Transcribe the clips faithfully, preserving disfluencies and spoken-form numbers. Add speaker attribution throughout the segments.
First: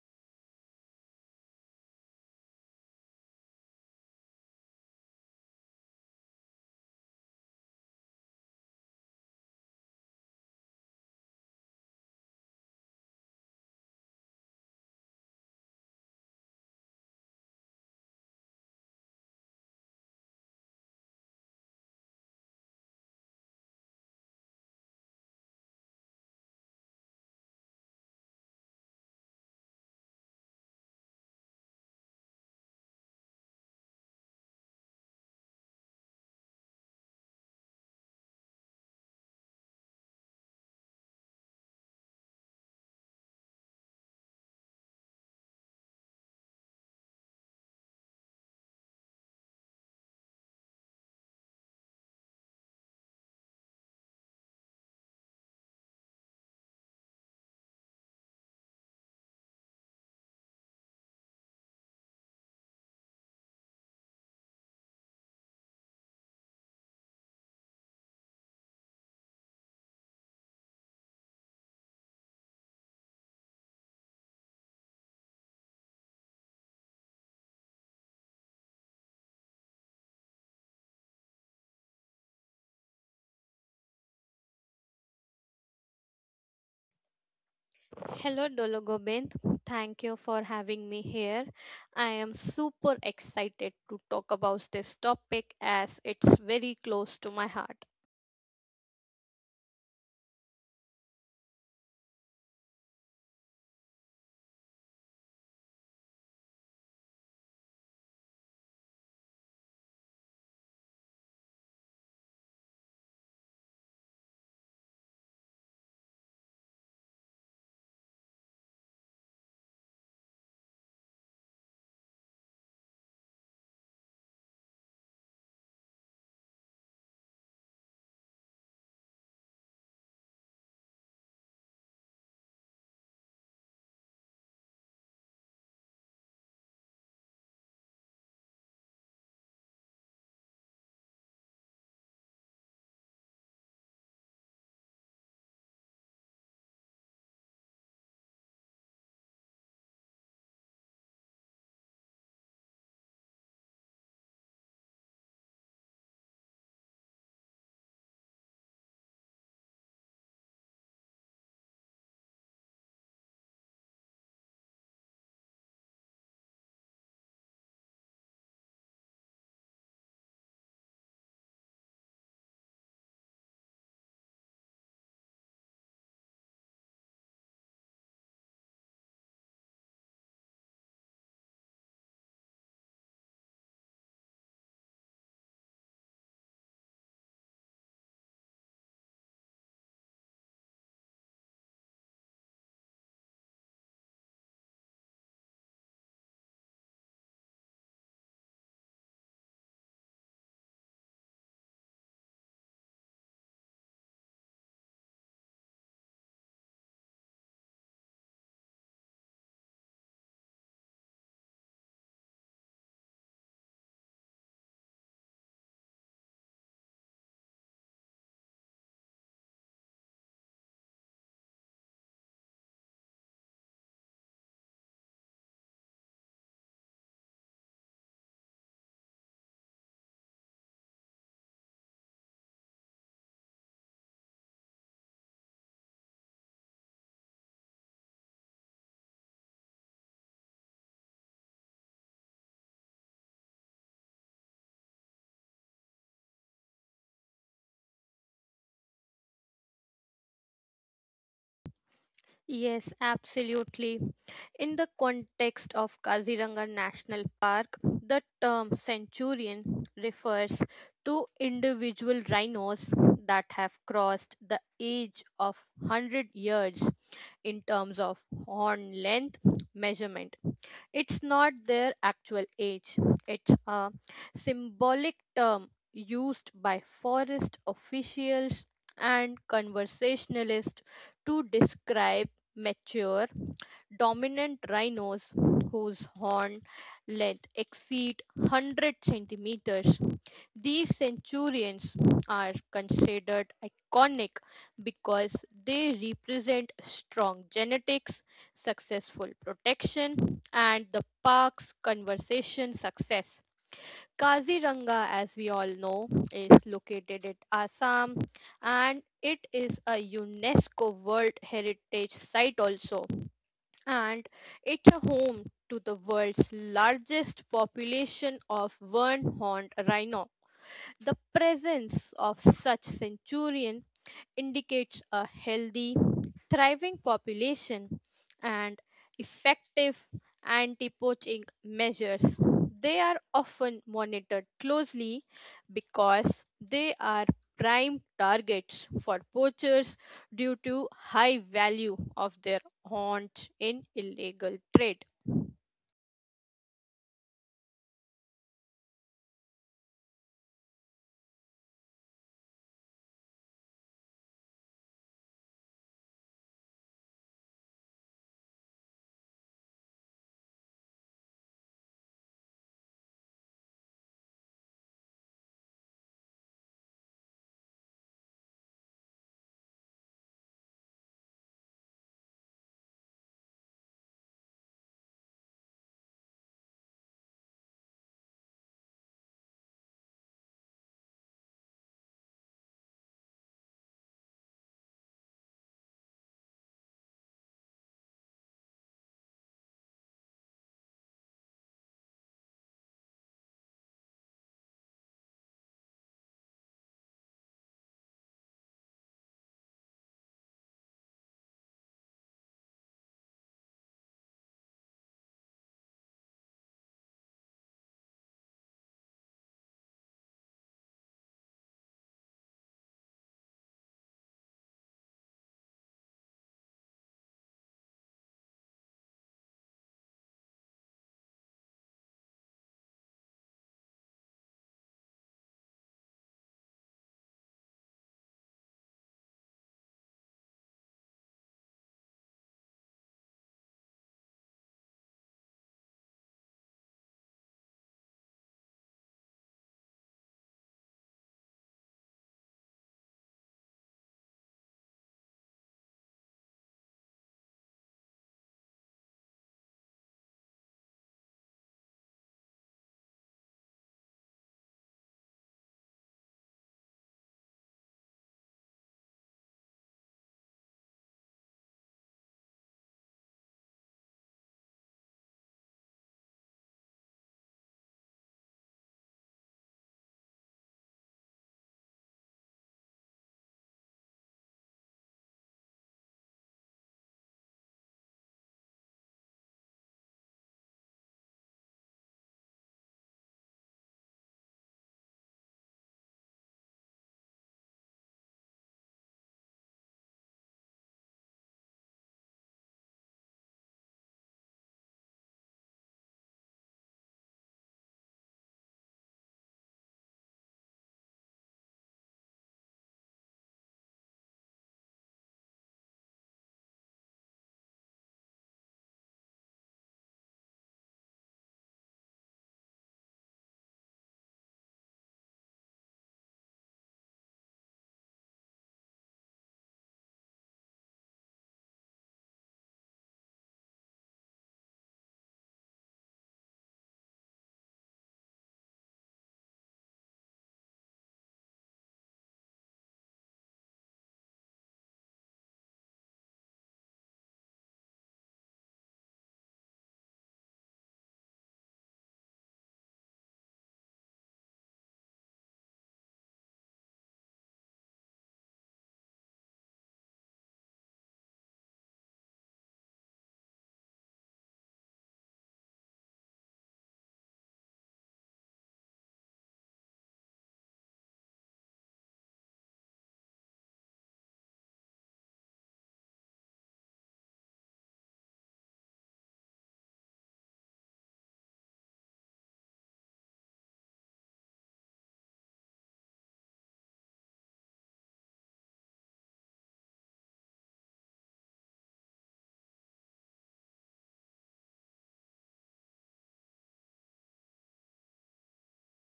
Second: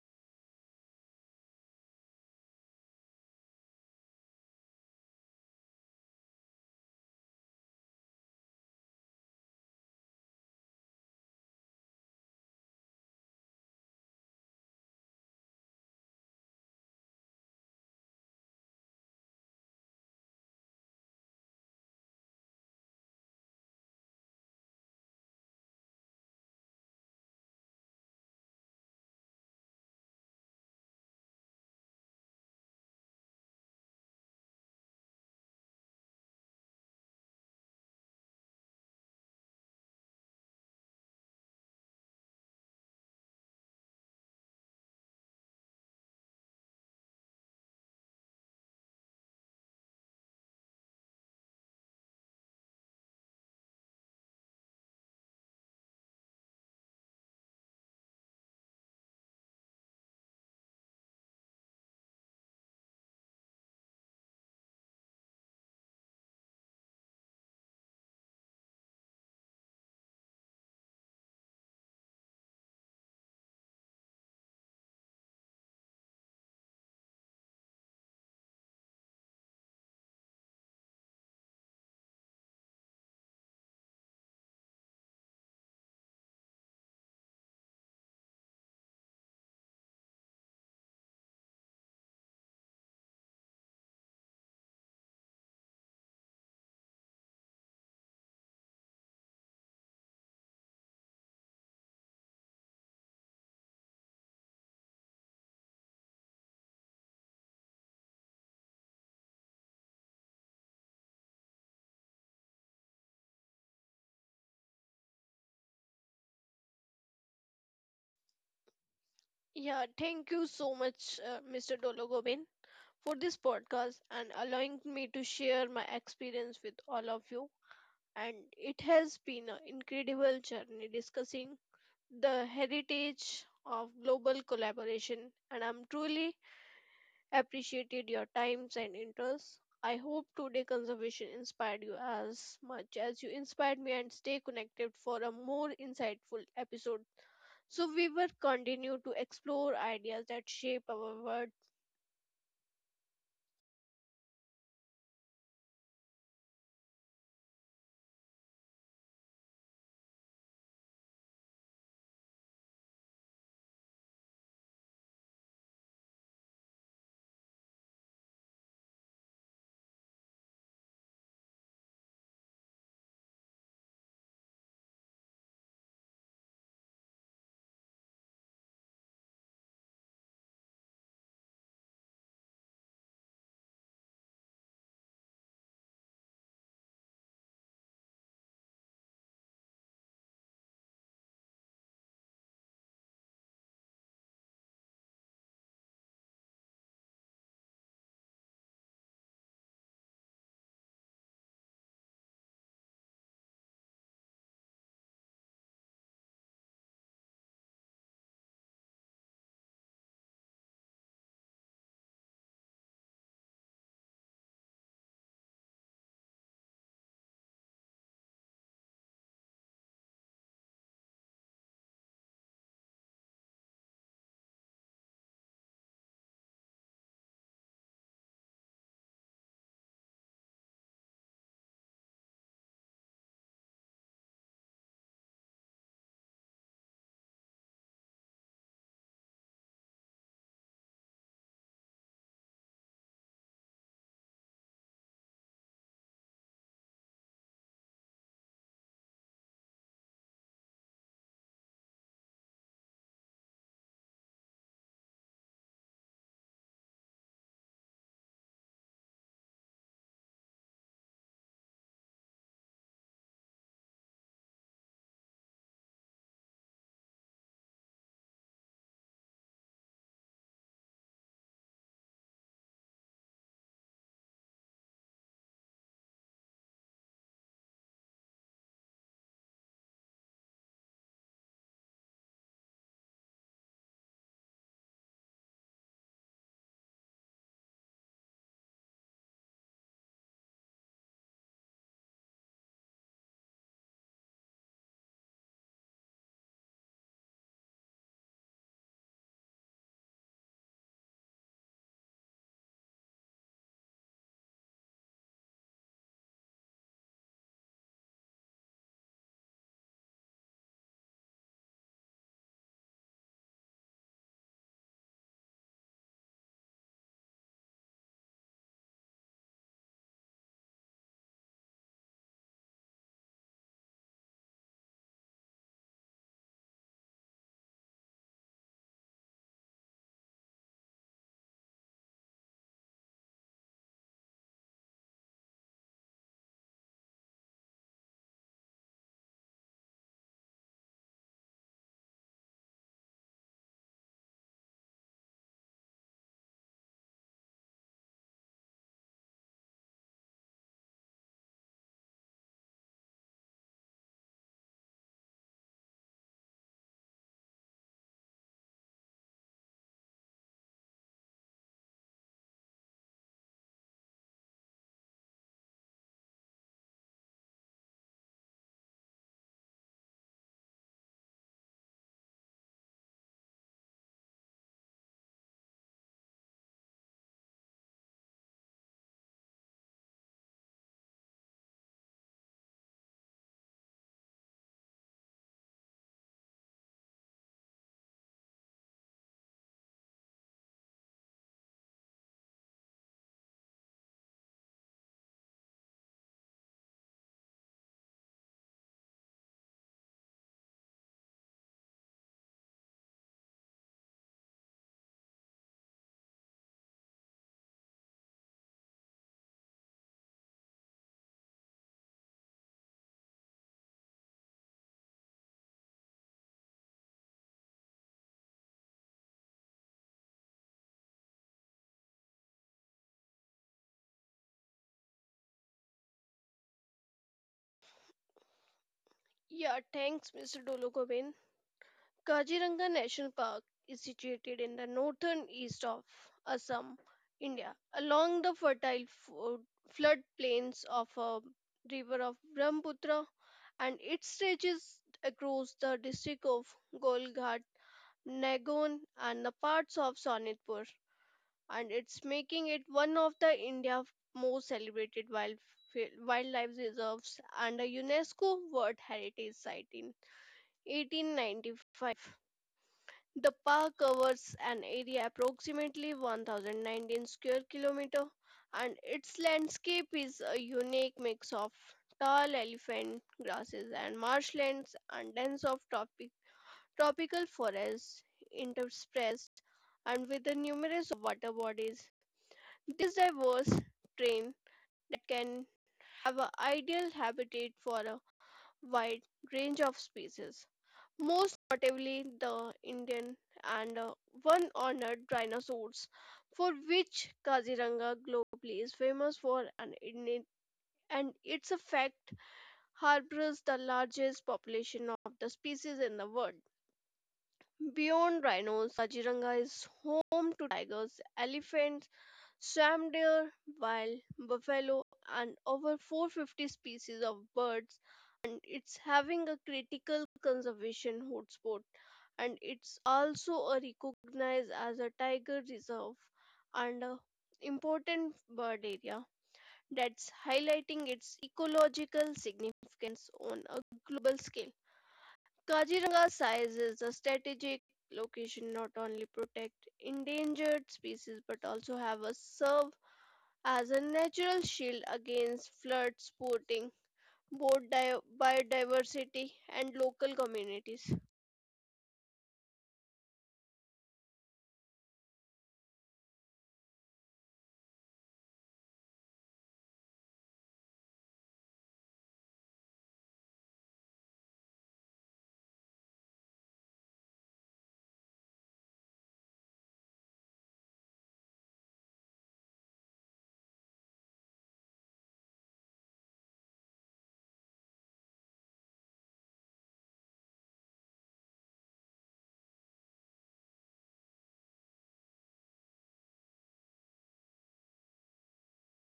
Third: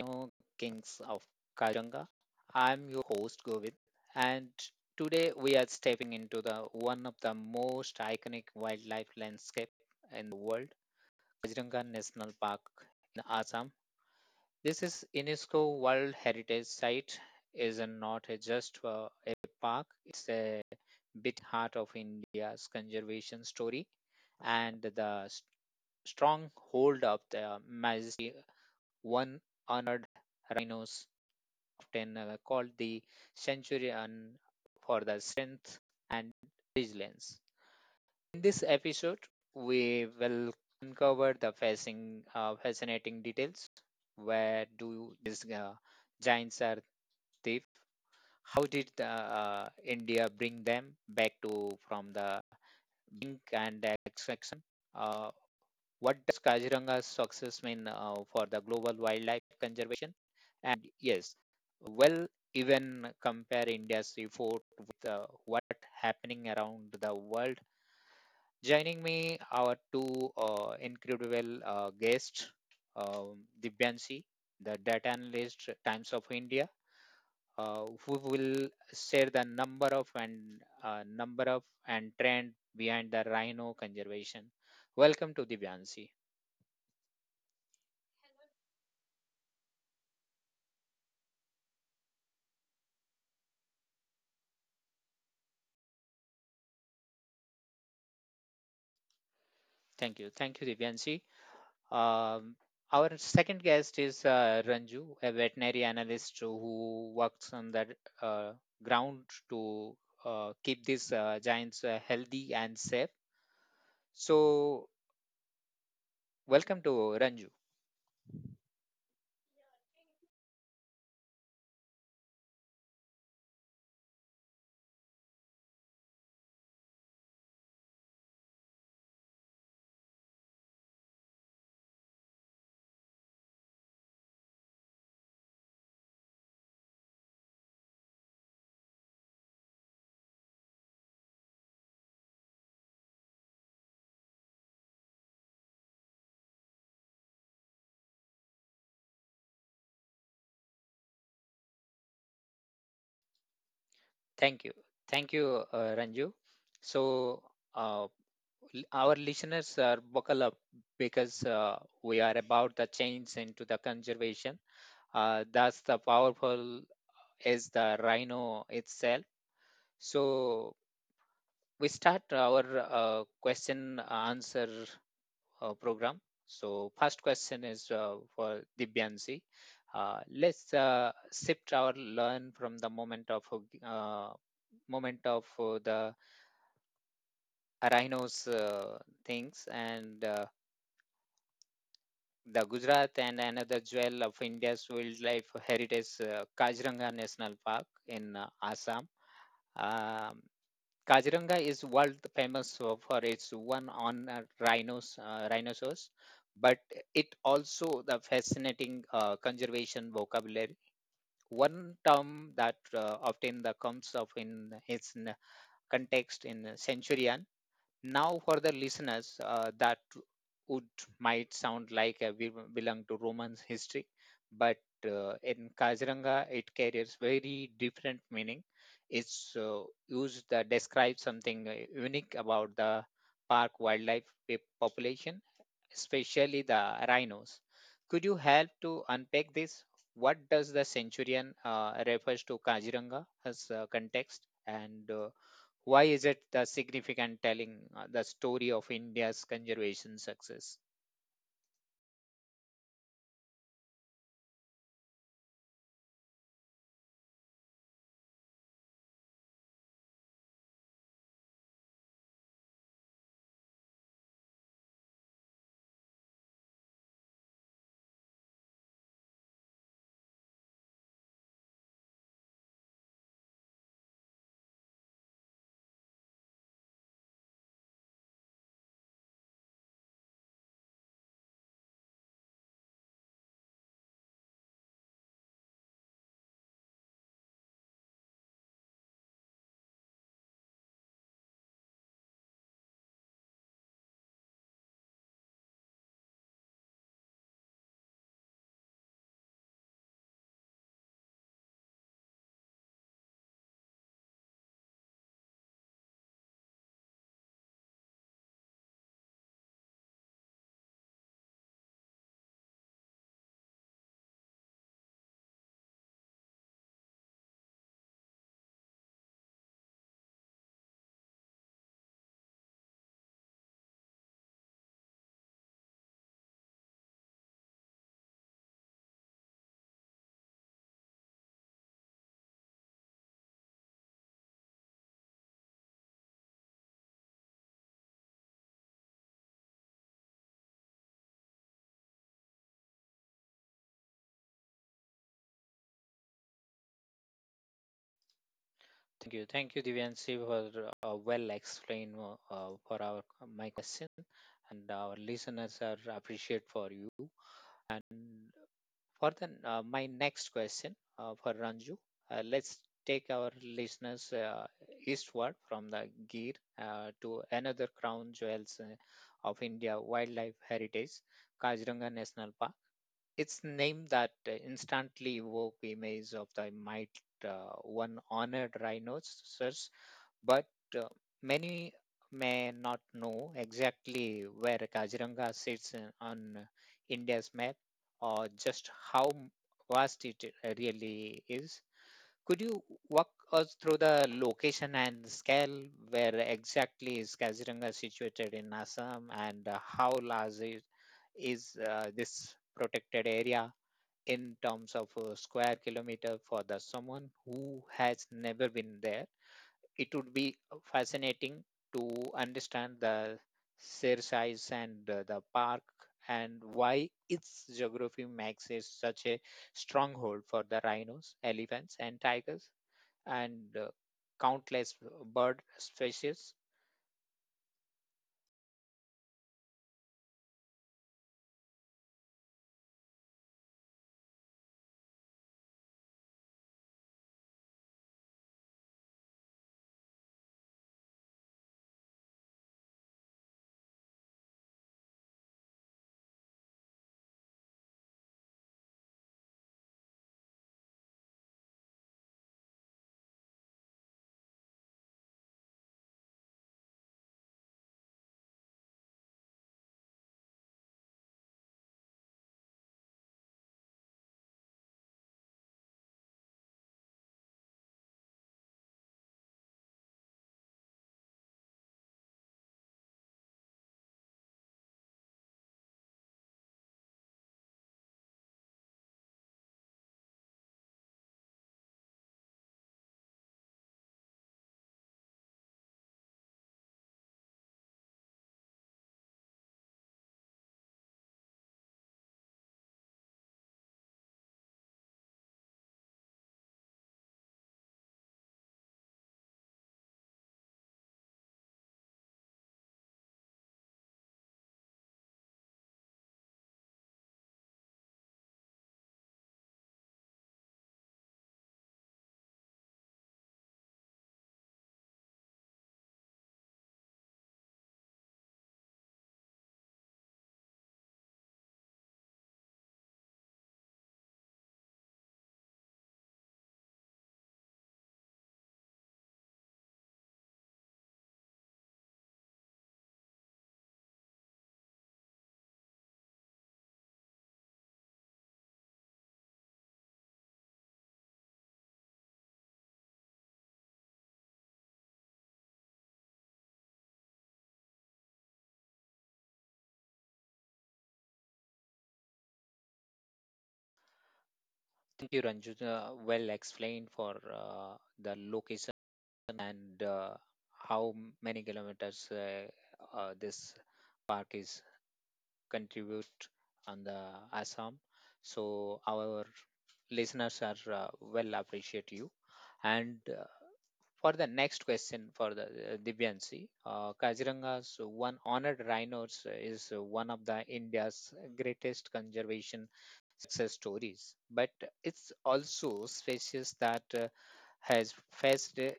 Speaker 1: Rhino Kings of Kajanga. I'm your host Govind, and today we are stepping into the one of the most iconic wildlife landscape in the world, Kajanga National Park in Assam. This is UNESCO World Heritage Site. Is a- not a just uh, a park; it's a bit heart of India's conservation story and the s- strong hold of the majesty one honored rhinos, often uh, called the centurion for the strength and resilience. In this episode, we will uncover the fascinating, uh, fascinating details. Where do these uh, giants are thief? How did the, uh, India bring them back to from the brink and extraction? Uh, what does Kaziranga's success mean uh, for the global wildlife conservation? And yes, well, even compare India's report with uh, what happening around the world. Joining me, our two uh, incredible uh, guests, um, Dibyansi, the data analyst, Times of India, uh, who will share the number of and uh, number of and trend behind the rhino conservation. Welcome to Divyansi.
Speaker 2: Hello, Dologobind. Thank you for having me here. I am super excited to talk about this topic as it's very close to my heart.
Speaker 1: Thank you. Thank you, Divyanshi. Um, our second guest is uh, Ranju, a veterinary analyst who works on the uh, ground to uh, keep these uh, giants uh, healthy and safe. So, welcome to Ranju.
Speaker 3: Yeah, thank you so much, uh, mister Dologobin, for this podcast and allowing me to share my experience with all of you. And it has been an incredible journey discussing the heritage of global collaboration. And I'm truly appreciated your times and interests. I hope today conservation inspired you as much as you inspired me and stay connected for a more insightful episode so we will continue to explore ideas that shape our world.
Speaker 1: Thank you. Thank you, uh, Ranju. So, uh, l- our listeners are buckle up because uh, we are about the change into the conservation. Uh, that's the powerful is the rhino itself. So we start our uh, question answer uh, program. So first question is uh, for Dibyansi. Uh, let's uh, shift our learn from the moment of uh, moment of uh, the rhinos uh, things and uh, the Gujarat and another jewel of India's wildlife heritage, uh, Kaziranga National Park in uh, Assam. Um, Kaziranga is world famous uh, for its one on uh, rhinos, uh, rhinoceros, but it also the fascinating uh, conservation vocabulary. One term that uh, often the comes up in its n- context in centurion now, for the listeners, uh, that would might sound like uh, we belong to Roman history, but uh, in Kaziranga, it carries very different meaning. It's uh, used that describes something uh, unique about the park wildlife pe- population, especially the rhinos. Could you help to unpack this? What does the centurion uh, refers to Kaziranga as uh, context, and uh, why is it the significant telling uh, the story of India's conservation success?
Speaker 2: Yes, absolutely. In the context of Kaziranga National Park, the term centurion refers to individual rhinos that have crossed the age of one hundred years in terms of horn length measurement. It's not their actual age, it's a symbolic term used by forest officials and conversationalists to describe mature, dominant rhinos whose horn length exceed one hundred centimeters. These centurions are considered iconic because they represent strong genetics, successful protection, and the park's conservation success. Kaziranga, as we all know, is located at Assam and it is a UNESCO World Heritage Site also. And it's a home to the world's largest population of one horned rhino. The presence of such centurion indicates a healthy, thriving population and effective anti-poaching measures. They are often monitored closely because they are prime targets for poachers due to high value of their haunts in illegal trade.
Speaker 1: Thank you. Thank you, Divyanshi, for uh, well explained uh, uh, for our uh, my question, and our listeners are appreciate for you. And for the uh, my next question uh, for Ranju, uh, let's take our listeners uh, eastward from the Gir uh, to another crown jewels uh, of India wildlife heritage, Kaziranga National Park. It's named that uh, instantly evoke images of the might uh, one honored rhinoceros, but uh, many may not know exactly where Kaziranga sits in- on India's map or just how vast it uh, really is. Could you walk us through the location and scale? Where exactly is Kaziranga situated in Assam, and uh, how large is, is uh, this protected area? In terms of a square kilometer for the someone who has never been there, it would be fascinating to understand the sheer size and uh, the park and why its geography makes it such a stronghold for the rhinos, elephants and tigers and uh, countless bird species.
Speaker 3: Yeah, thanks, mister Dolokobin. Kaziranga National Park is situated in the northern east of Assam, India, along the fertile fo- floodplains of a river of Brahmaputra, and it stretches across the district of Golghat, Nagon, and the parts of Sonitpur. And it's making it one of the India's most celebrated wild, wildlife reserves and a UNESCO World Heritage Site in eighteen ninety-five. The park covers an area approximately one thousand nineteen square kilometer, and its landscape is a unique mix of tall elephant grasses and marshlands and dense of tropic, tropical forests interspersed and with the numerous water bodies. This diverse terrain that can have an ideal habitat for a wide range of species, most notably the Indian and uh, one honored dinosaurs, for which Kaziranga globally is famous for, and in it- and its a fact harbors the largest population of the species in the world. Beyond rhinos, Kaziranga is home to tigers, elephants, Sam deer, wild buffalo, and over four hundred fifty species of birds, and it's having a critical conservation hotspot, and it's also a recognized as a tiger reserve and a important bird area that's highlighting its ecological significance on a global scale. Kaziranga size is a strategic location not only protect endangered species but also have a serve as a natural shield against floods, supporting both di- biodiversity and local communities.
Speaker 1: Thank you, Ranju, uh, well explained for uh, the location and uh, how many kilometers uh, uh, this park is contribute on the Assam. So our listeners are uh, well appreciate you. And uh, for the next question for the uh, Divyansi, uh, Kaziranga's one honored rhinos is one of the India's greatest conservation success stories, but it's also species that uh, has faced uh,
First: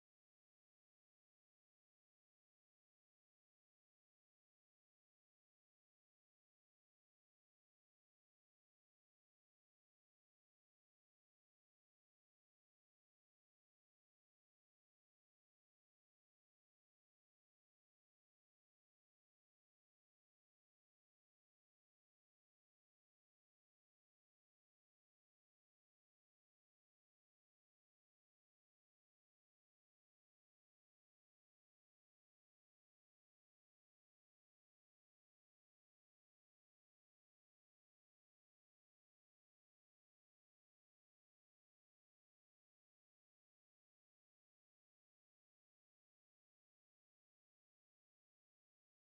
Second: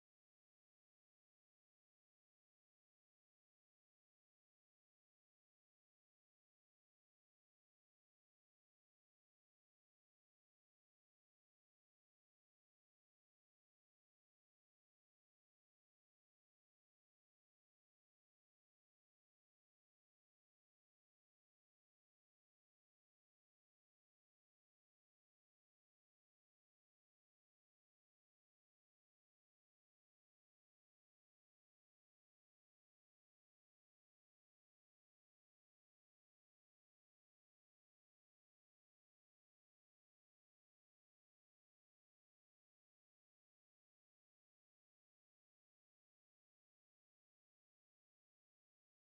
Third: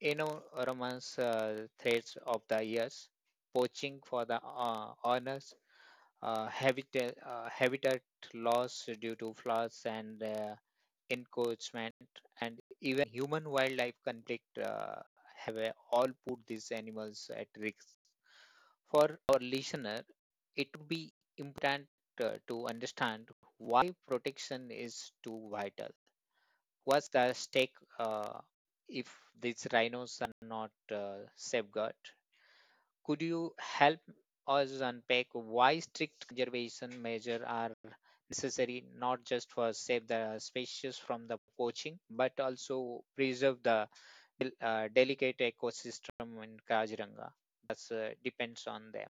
Speaker 1: enormous uh, threats of the years, poaching for the uh, honors, uh, habitat, uh, habitat loss due to floods and uh, encroachment, and even human wildlife conflict uh, have uh, all put these animals at risk. For our listener, it would be important uh, to understand why protection is too vital. What's the stake uh, if these rhinos are not uh, safeguarded? Could you help us unpack why strict conservation measures are necessary not just for save the species from the poaching but also preserve the del- uh, delicate ecosystem in Kaziranga that uh, depends on them.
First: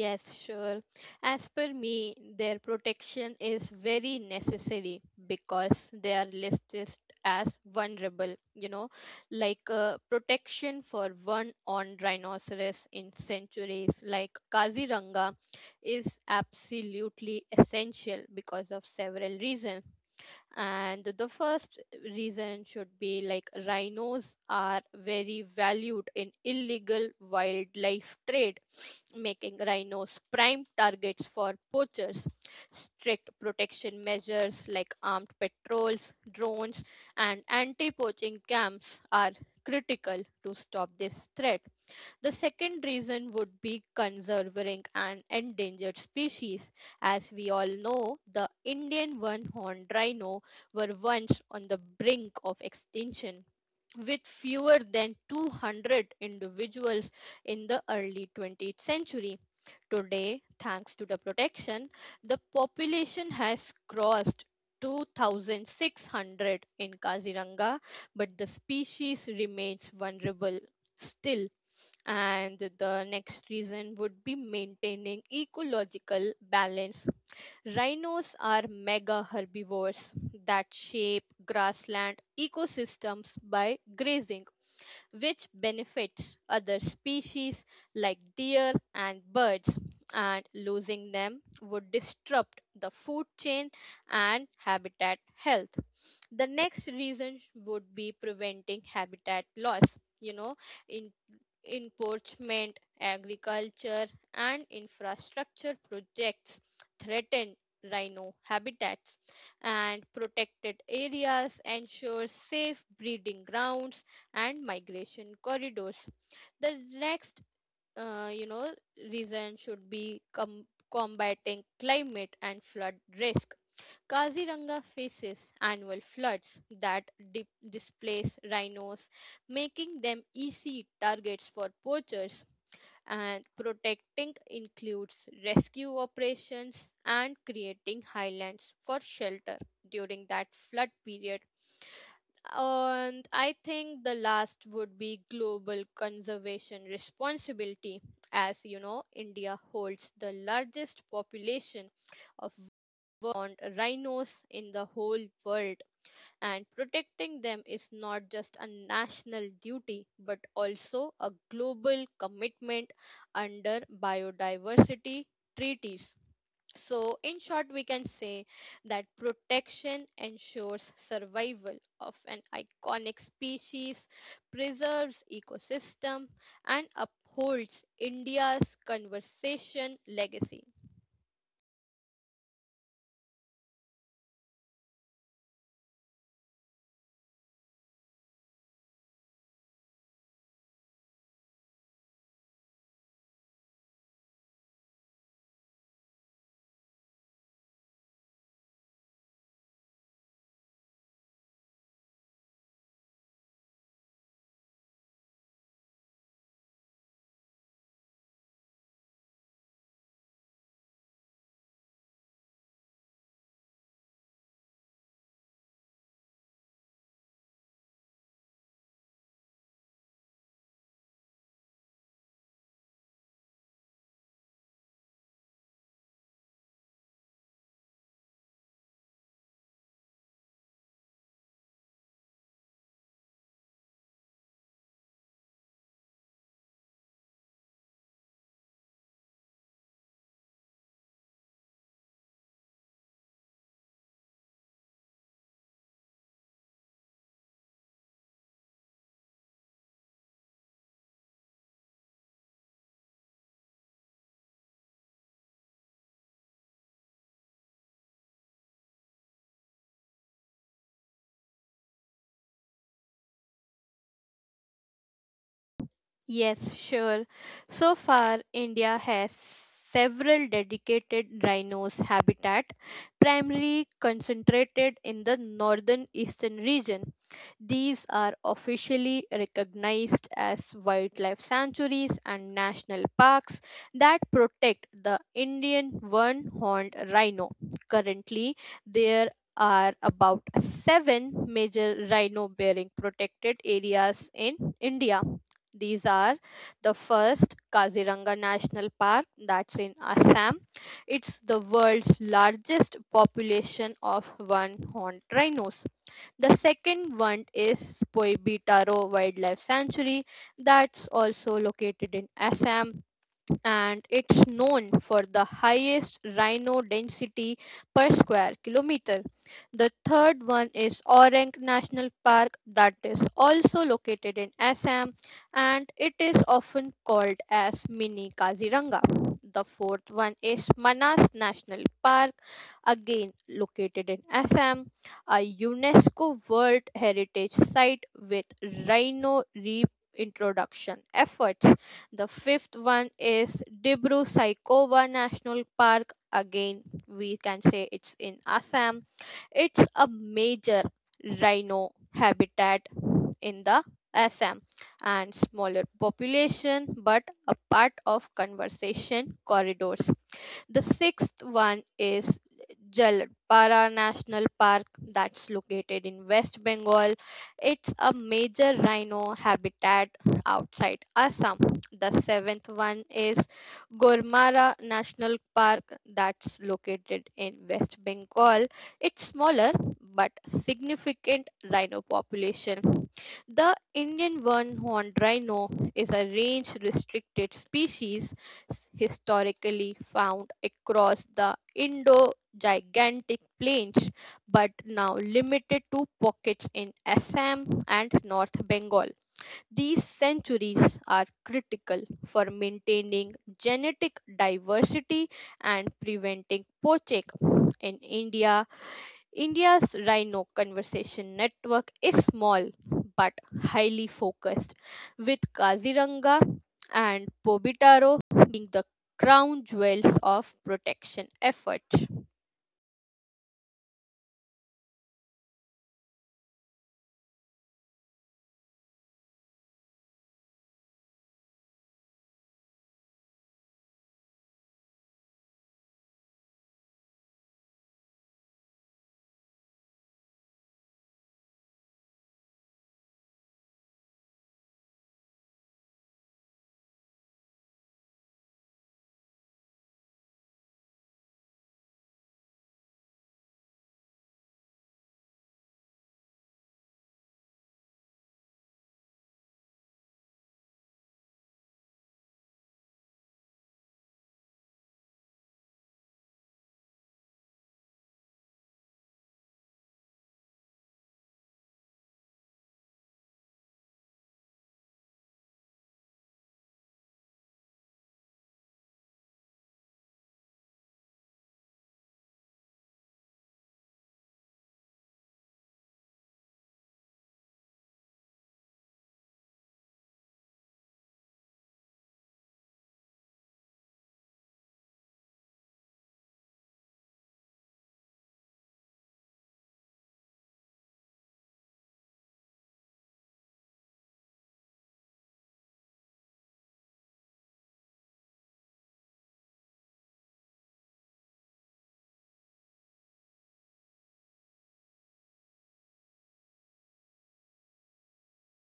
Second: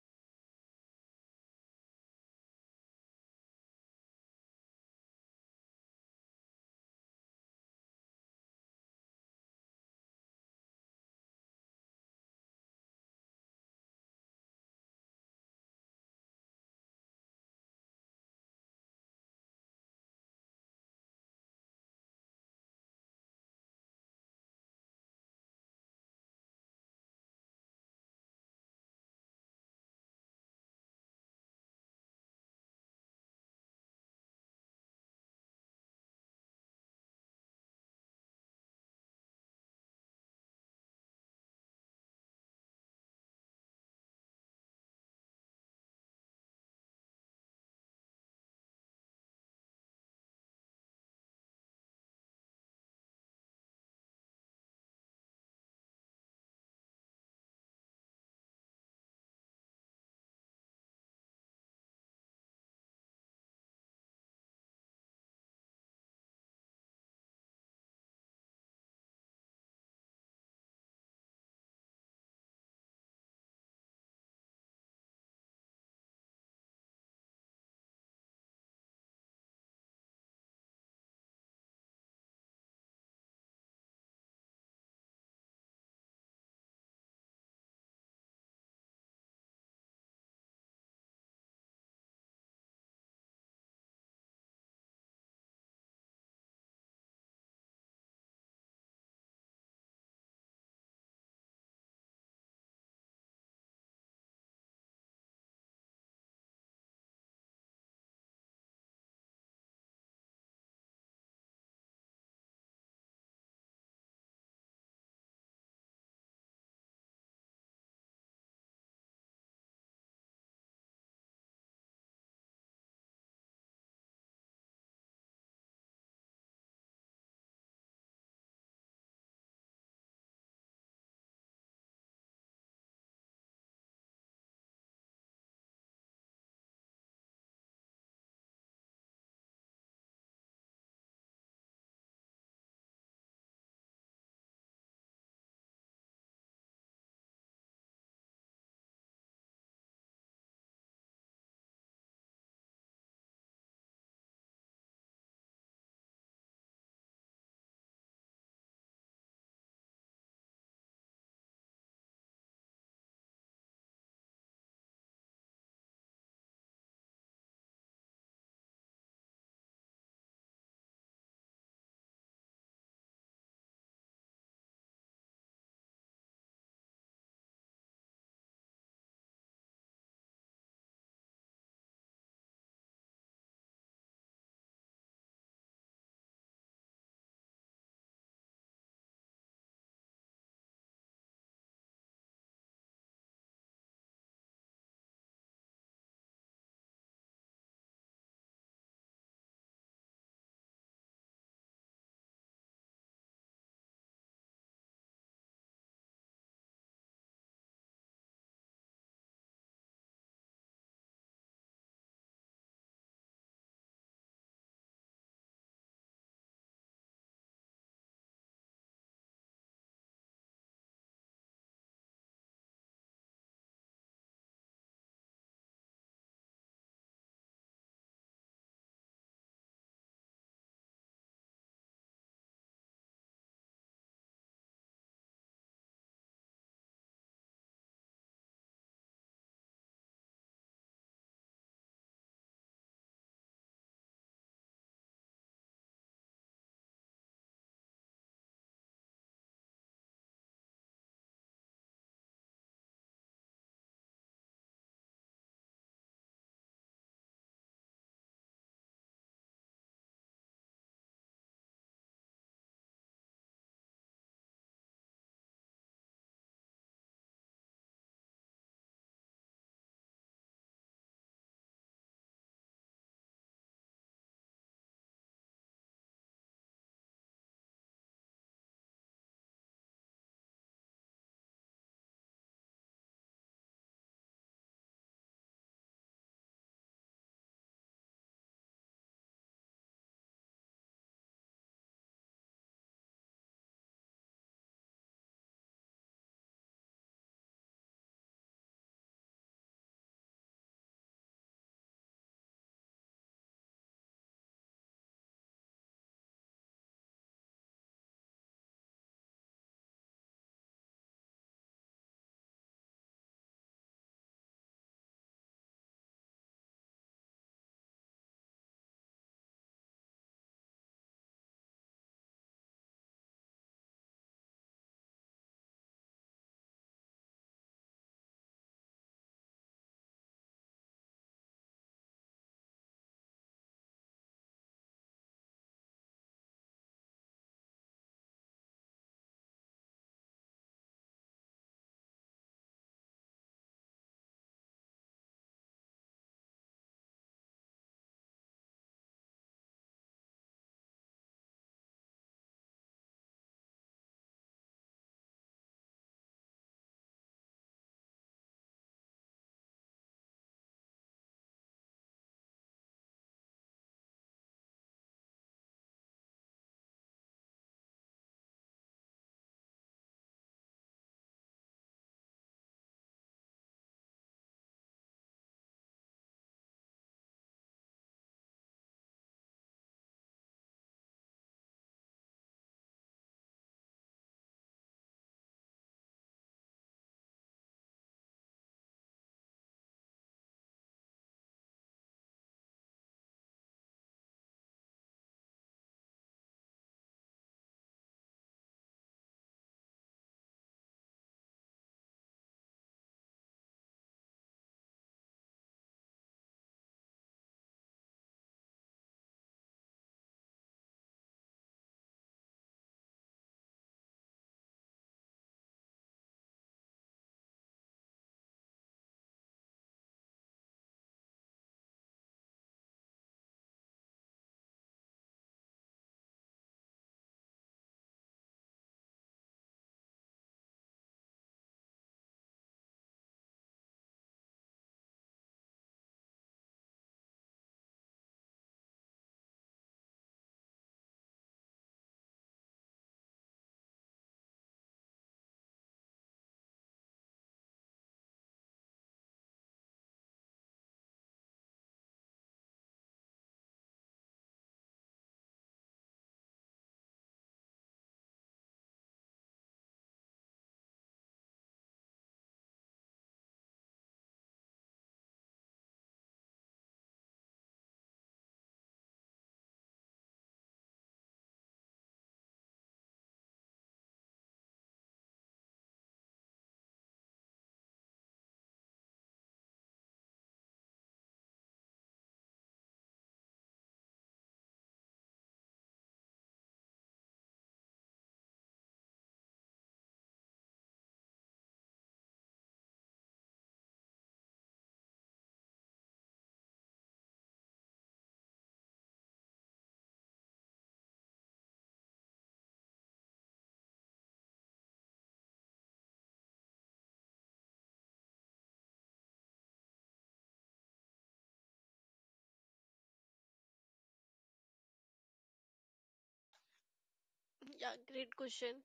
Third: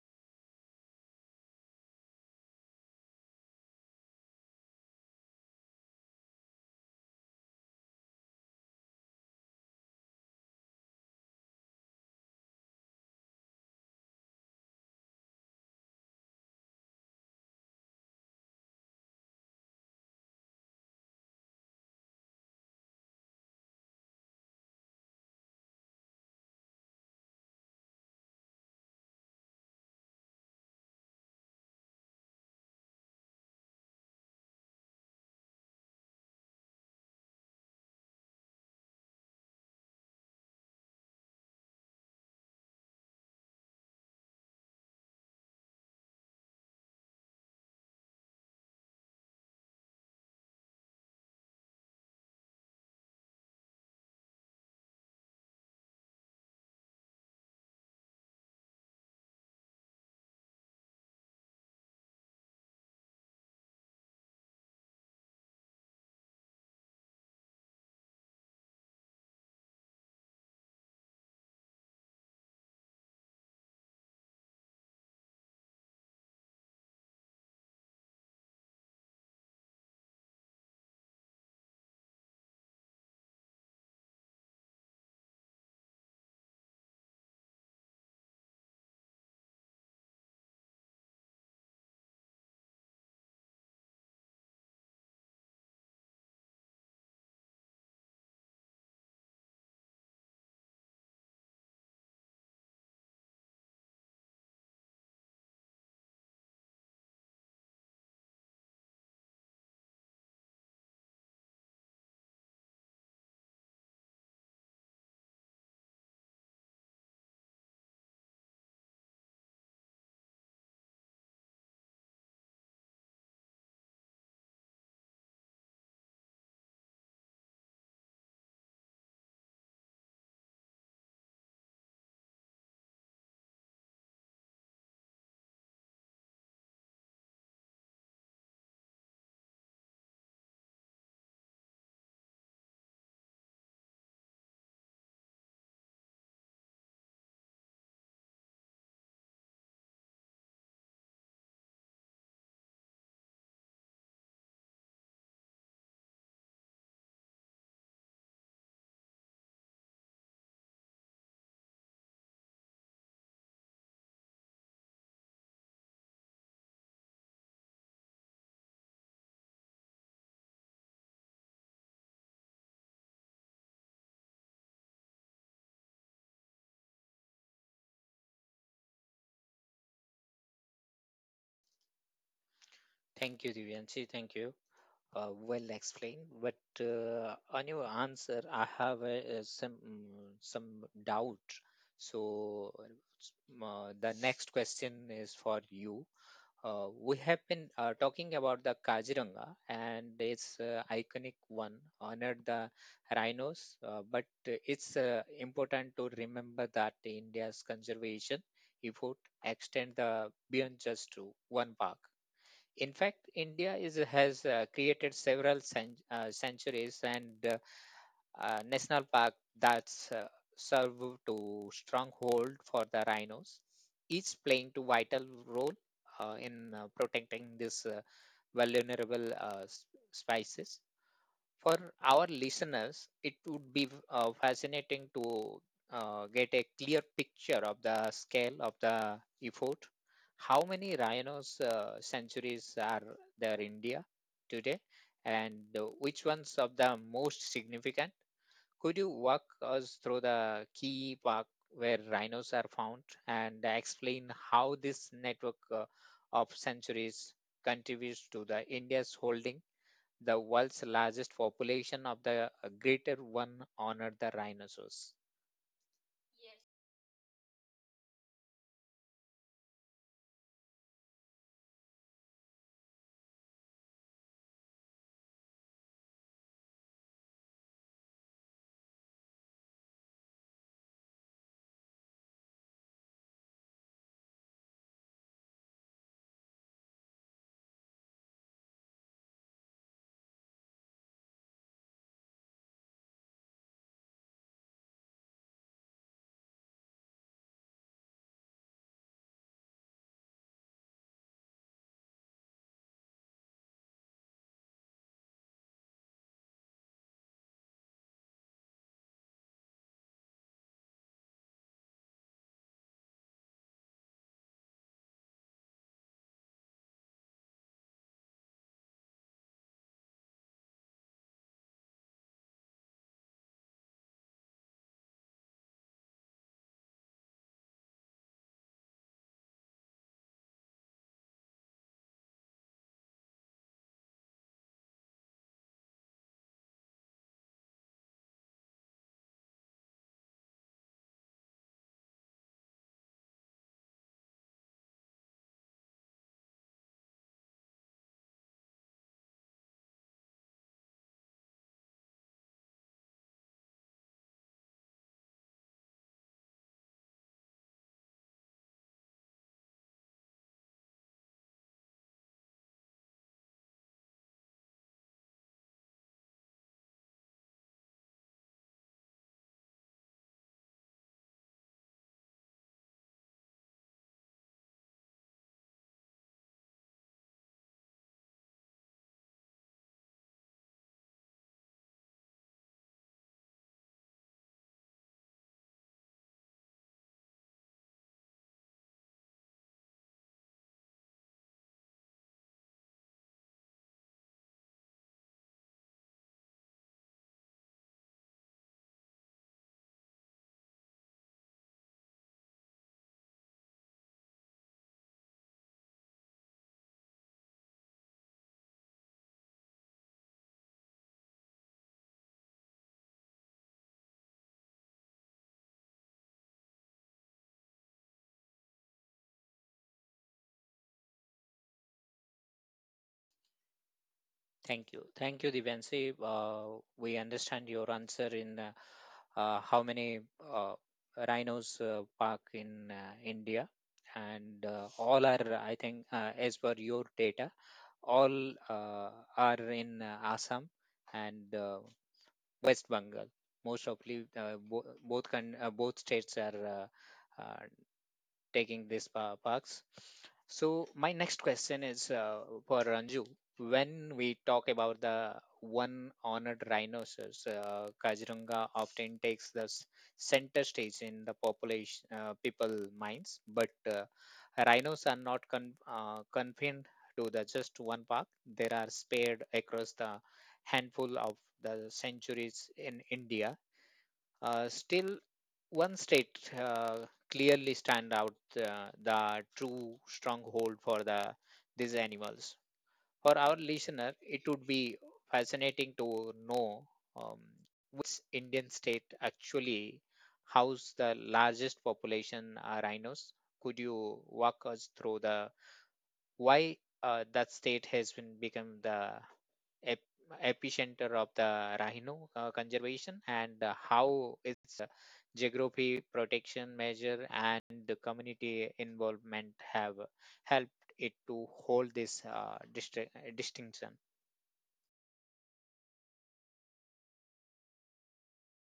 Speaker 2: Yes, sure. As per me, their protection is very necessary because they are listed as vulnerable, you know, like uh, protection for one on rhinoceros in sanctuaries like Kaziranga is absolutely essential because of several reasons. And the first reason should be like rhinos are very valued in illegal wildlife trade, making rhinos prime targets for poachers. Strict protection measures like armed patrols, drones, and anti poaching camps are critical to stop this threat. The second reason would be conserving an endangered species. As we all know, the Indian one horned rhino were once on the brink of extinction, with fewer than two hundred individuals in the early twentieth century. Today, thanks to the protection, the population has crossed two thousand six hundred in Kaziranga, but the species remains vulnerable still. And the next reason would be maintaining ecological balance. Rhinos are mega herbivores that shape grassland ecosystems by grazing, which benefits other species like deer and birds. And losing them would disrupt the food chain and habitat health. The next reason would be preventing habitat loss, you know, in encroachment, agriculture, and infrastructure projects threaten rhino habitats, and protected areas ensure safe breeding grounds and migration corridors. The next, uh, you know, reason should be com- combating climate and flood risk. Kaziranga faces annual floods that di- displace rhinos, making them easy targets for poachers. And protecting includes rescue operations and creating highlands for shelter during that flood period. And I think the last would be global conservation responsibility. As you know, India holds the largest population of warned rhinos in the whole world, and protecting them is not just a national duty but also a global commitment under biodiversity treaties. So, in short, we can say that protection ensures survival of an iconic species, preserves ecosystem, and upholds India's conservation legacy.
Speaker 1: Thank you, Divyanshi. Thank you. Uh, well explained. But uh, on your answer, I have uh, some mm, some doubt. So uh, uh, the next question is for you. Uh, we have been uh, talking about the Kaziranga and its uh, iconic one honored the rhinos, uh, but uh, it's uh, important to remember that India's conservation effort extend the beyond just to one park. In fact, India is has uh, created several cen- uh, centuries and uh, uh, national park that uh, serve to stronghold for the rhinos, each playing to vital role uh, in uh, protecting this uh, vulnerable uh, s- species for our listeners, it would be uh, fascinating to uh, get a clear picture of the scale of the effort. How many rhinos uh, centuries are there in India today, and uh, which ones of the most significant? Could you walk us through the key park where rhinos are found and explain how this network uh, of sanctuaries contributes to the India's holding the world's largest population of the uh, greater one honored the rhinoceros.
Speaker 2: Yes, sure. So far, India has several dedicated rhinos habitat, primarily concentrated in the northern eastern region. These are officially recognized as wildlife sanctuaries and national parks that protect the Indian one-horned rhino. Currently, there are about seven major rhino-bearing protected areas in India. These are the first, Kaziranga National Park, that's in Assam. It's the world's largest population of one horned rhinos. The second one is Poibitaro Wildlife Sanctuary, that's also located in Assam, and it's known for the highest rhino density per square kilometer. The third one is Orang National Park, that is also located in Assam and it is often called as Mini Kaziranga. The fourth one is Manas National Park, again located in Assam, a UNESCO World Heritage Site with rhino reintroduction efforts. The fifth one is Dibru Saikova National Park. Again, we can say it's in Assam. It's a major rhino habitat in the Assam, and smaller population but a part of conservation corridors. The sixth one is Jalpara National Park, that's located in West Bengal. It's a major rhino habitat outside Assam. The seventh one is Gormara National Park, that's located in West Bengal. It's smaller but significant rhino population. The Indian one-horned rhino is a range restricted species, historically found across the Indo-Gigantic plains, but now limited to pockets in Assam and North Bengal. These centuries are critical for maintaining genetic diversity and preventing poaching. In India, India's Rhino Conversation Network is small but highly focused, with Kaziranga and Pobitaro being the crown jewels of protection effort.
Speaker 1: Thank you. Thank you, Divansi. Uh, we understand your answer in uh, uh, how many uh, rhinos uh, park in uh, India. And uh, all are, I think, uh, as per your data, all uh, are in uh, Assam and uh, West Bengal. Most probably, uh, bo- both, con- uh, both states are uh, uh, taking these uh, perks. So my next question is uh, for Ranju. When we talk about the one honored rhinoceros, uh, Kaziranga often takes the s- center stage in the population uh, people minds, but uh, rhinos are not con- uh, confined to the just one park. There are spared across the handful of the centuries in India. Uh, still, one state uh, clearly stand out uh, the true stronghold for the these animals for our listener, it would be fascinating to know, um, which indian state actually house the largest population uh, rhinos. Could you walk us through the why uh, that state has been become the ep- epicenter of the rhino uh, conservation and uh, how its uh, geography protection measure and the community involvement have helped it to hold this uh, distri- distinction.
Speaker 3: Yeah, great question.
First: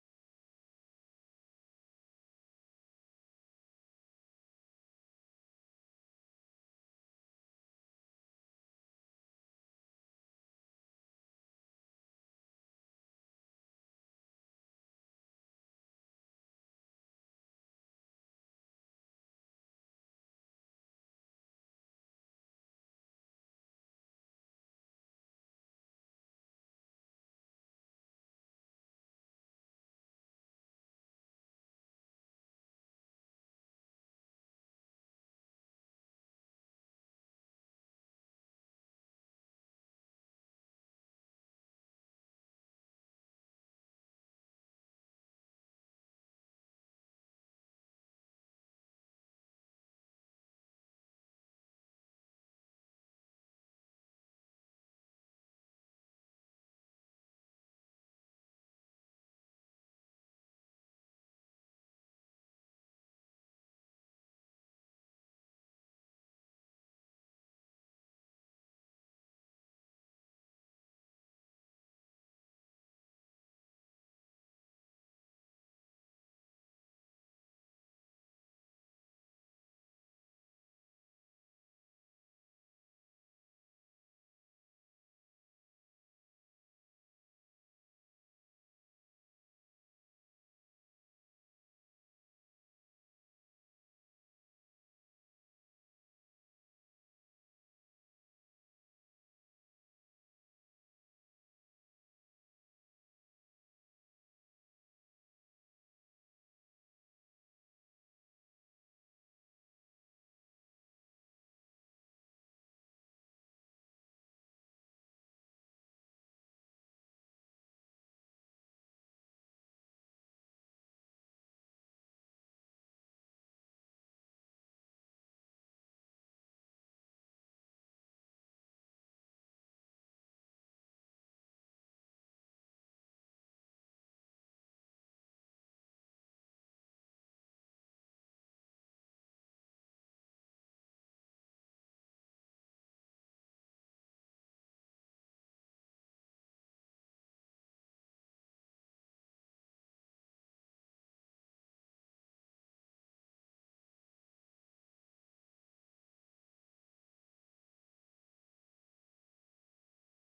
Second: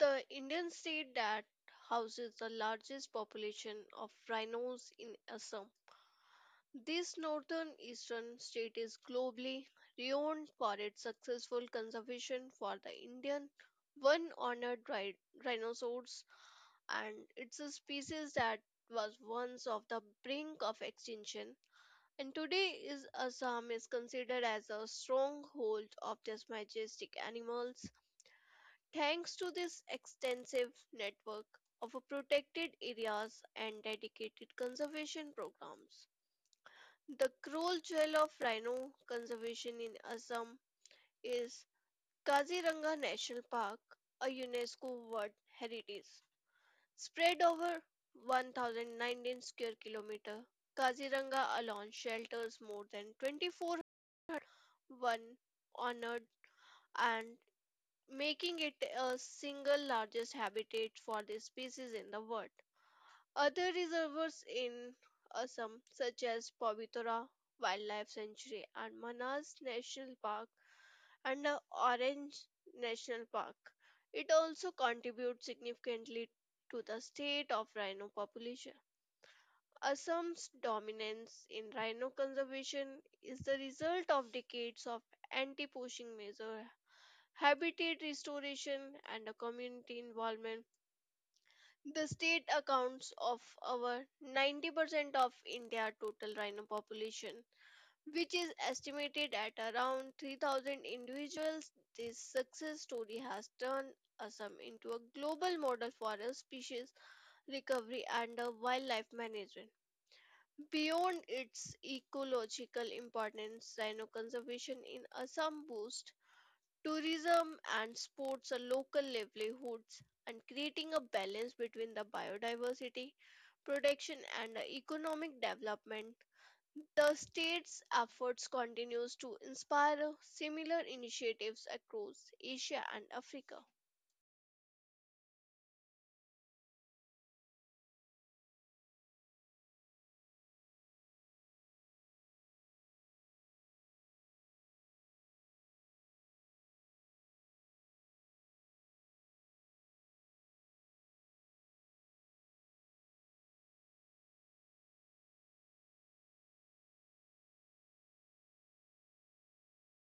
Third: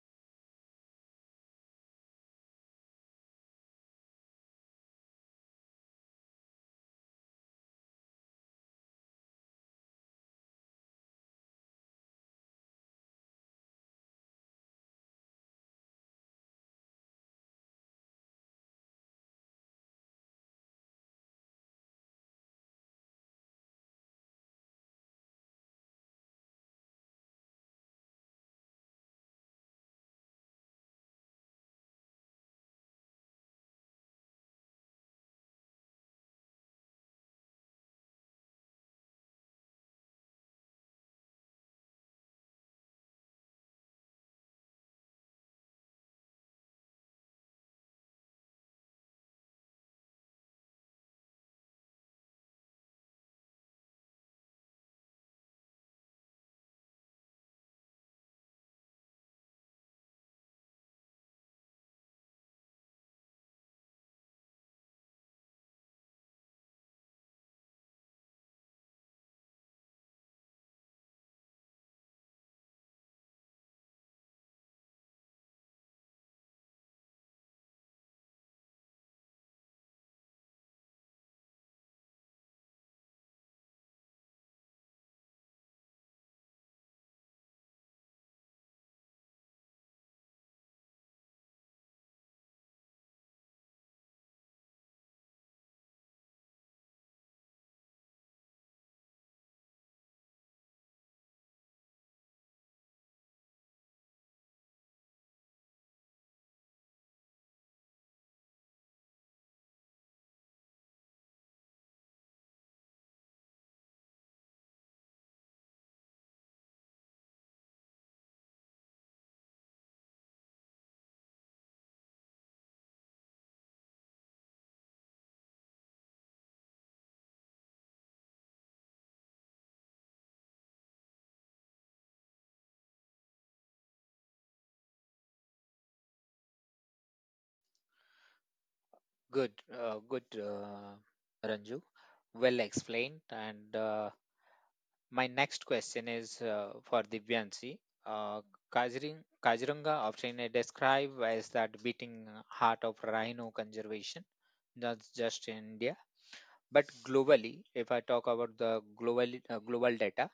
Speaker 3: The Indian state that houses the largest population of rhinos in Assam. This northern eastern state is globally renowned for its successful conservation for the Indian one honored rhi- rhinoceros, and it's a species that was once of the brink of extinction. And today is Assam is considered as a stronghold of these majestic animals thanks to this extensive network of protected areas and dedicated conservation programs. The cruel jewel of rhino conservation in Assam is Kaziranga National Park, a UNESCO World Heritage Spread over one thousand nineteen square kilometer. Kaziranga alone shelters more than two thousand four hundred one on, and making it a single largest habitat for this species in the world. Other reservoirs in Assam such as Pavitura Wildlife Sanctuary and Manas National Park and the Orange National Park. It also contributes significantly to the state of rhino population. Assam's dominance in rhino conservation is the result of decades of anti-poaching measures, habitat restoration, and a community involvement. The state accounts of over ninety percent of India's total rhino population, which is estimated at around three thousand individuals. This success story has turned Assam into a global model for a species recovery and a wildlife management. Beyond its ecological importance, rhino conservation in Assam boosts tourism and sports are local livelihoods, and creating a balance between the biodiversity protection and the economic development. The state's efforts continues to inspire similar initiatives across Asia and Africa.
Speaker 1: Good, uh, good, uh, Ranju, well explained, and uh, my next question is uh, for Divyanshi. Uh, Kazirang, Kaziranga often is described as that beating heart of rhino conservation, not just in India, but globally. If I talk about the global uh, global data,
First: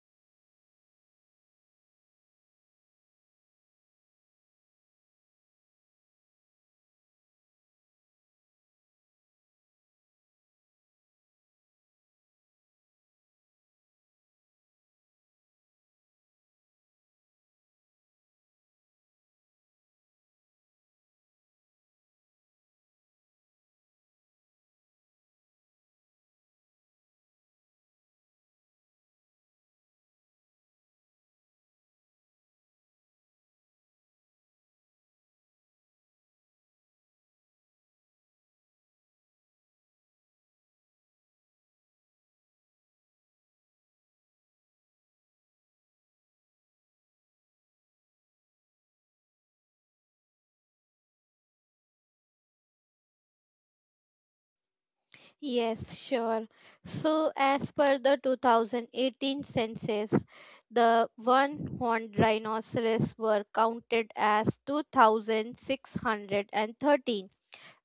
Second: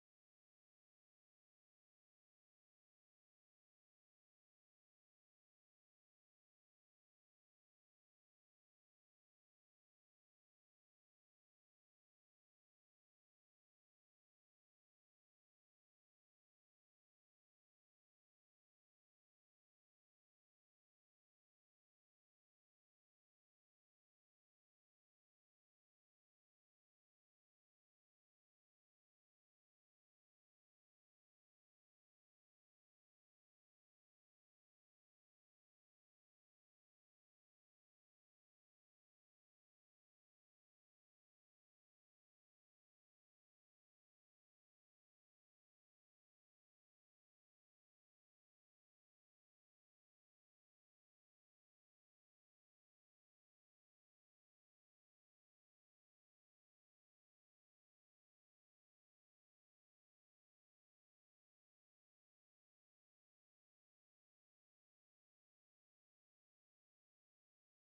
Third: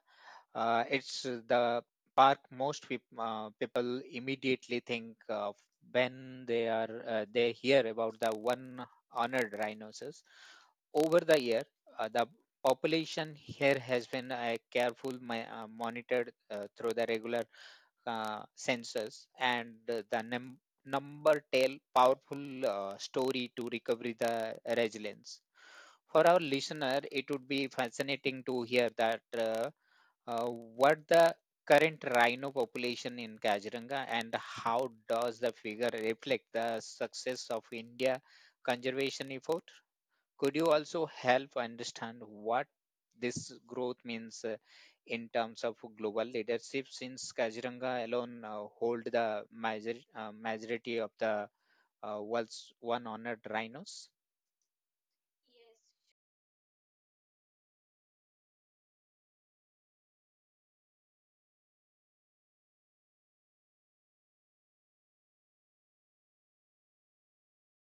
Speaker 1: uh, it's uh, the park most peop uh, people immediately think of when they are uh, they hear about the one honored rhinoceros. Over the year, uh, the population here has been uh, careful ma- uh, monitored uh, through the regular uh, census and uh, the num- number tell powerful uh, story to recovery the resilience for our listener, it would be fascinating to hear that uh, uh, what the current rhino population in Kaziranga and how does the figure reflect the success of India conservation effort? Could you also help understand what this growth means uh, in terms of global leadership since Kaziranga alone uh, hold the major, uh, majority of the uh, world's one honored rhinos?
Speaker 2: Yes, sure. So, as per the two thousand eighteen census, the one horned rhinoceros were counted as two thousand six hundred thirteen,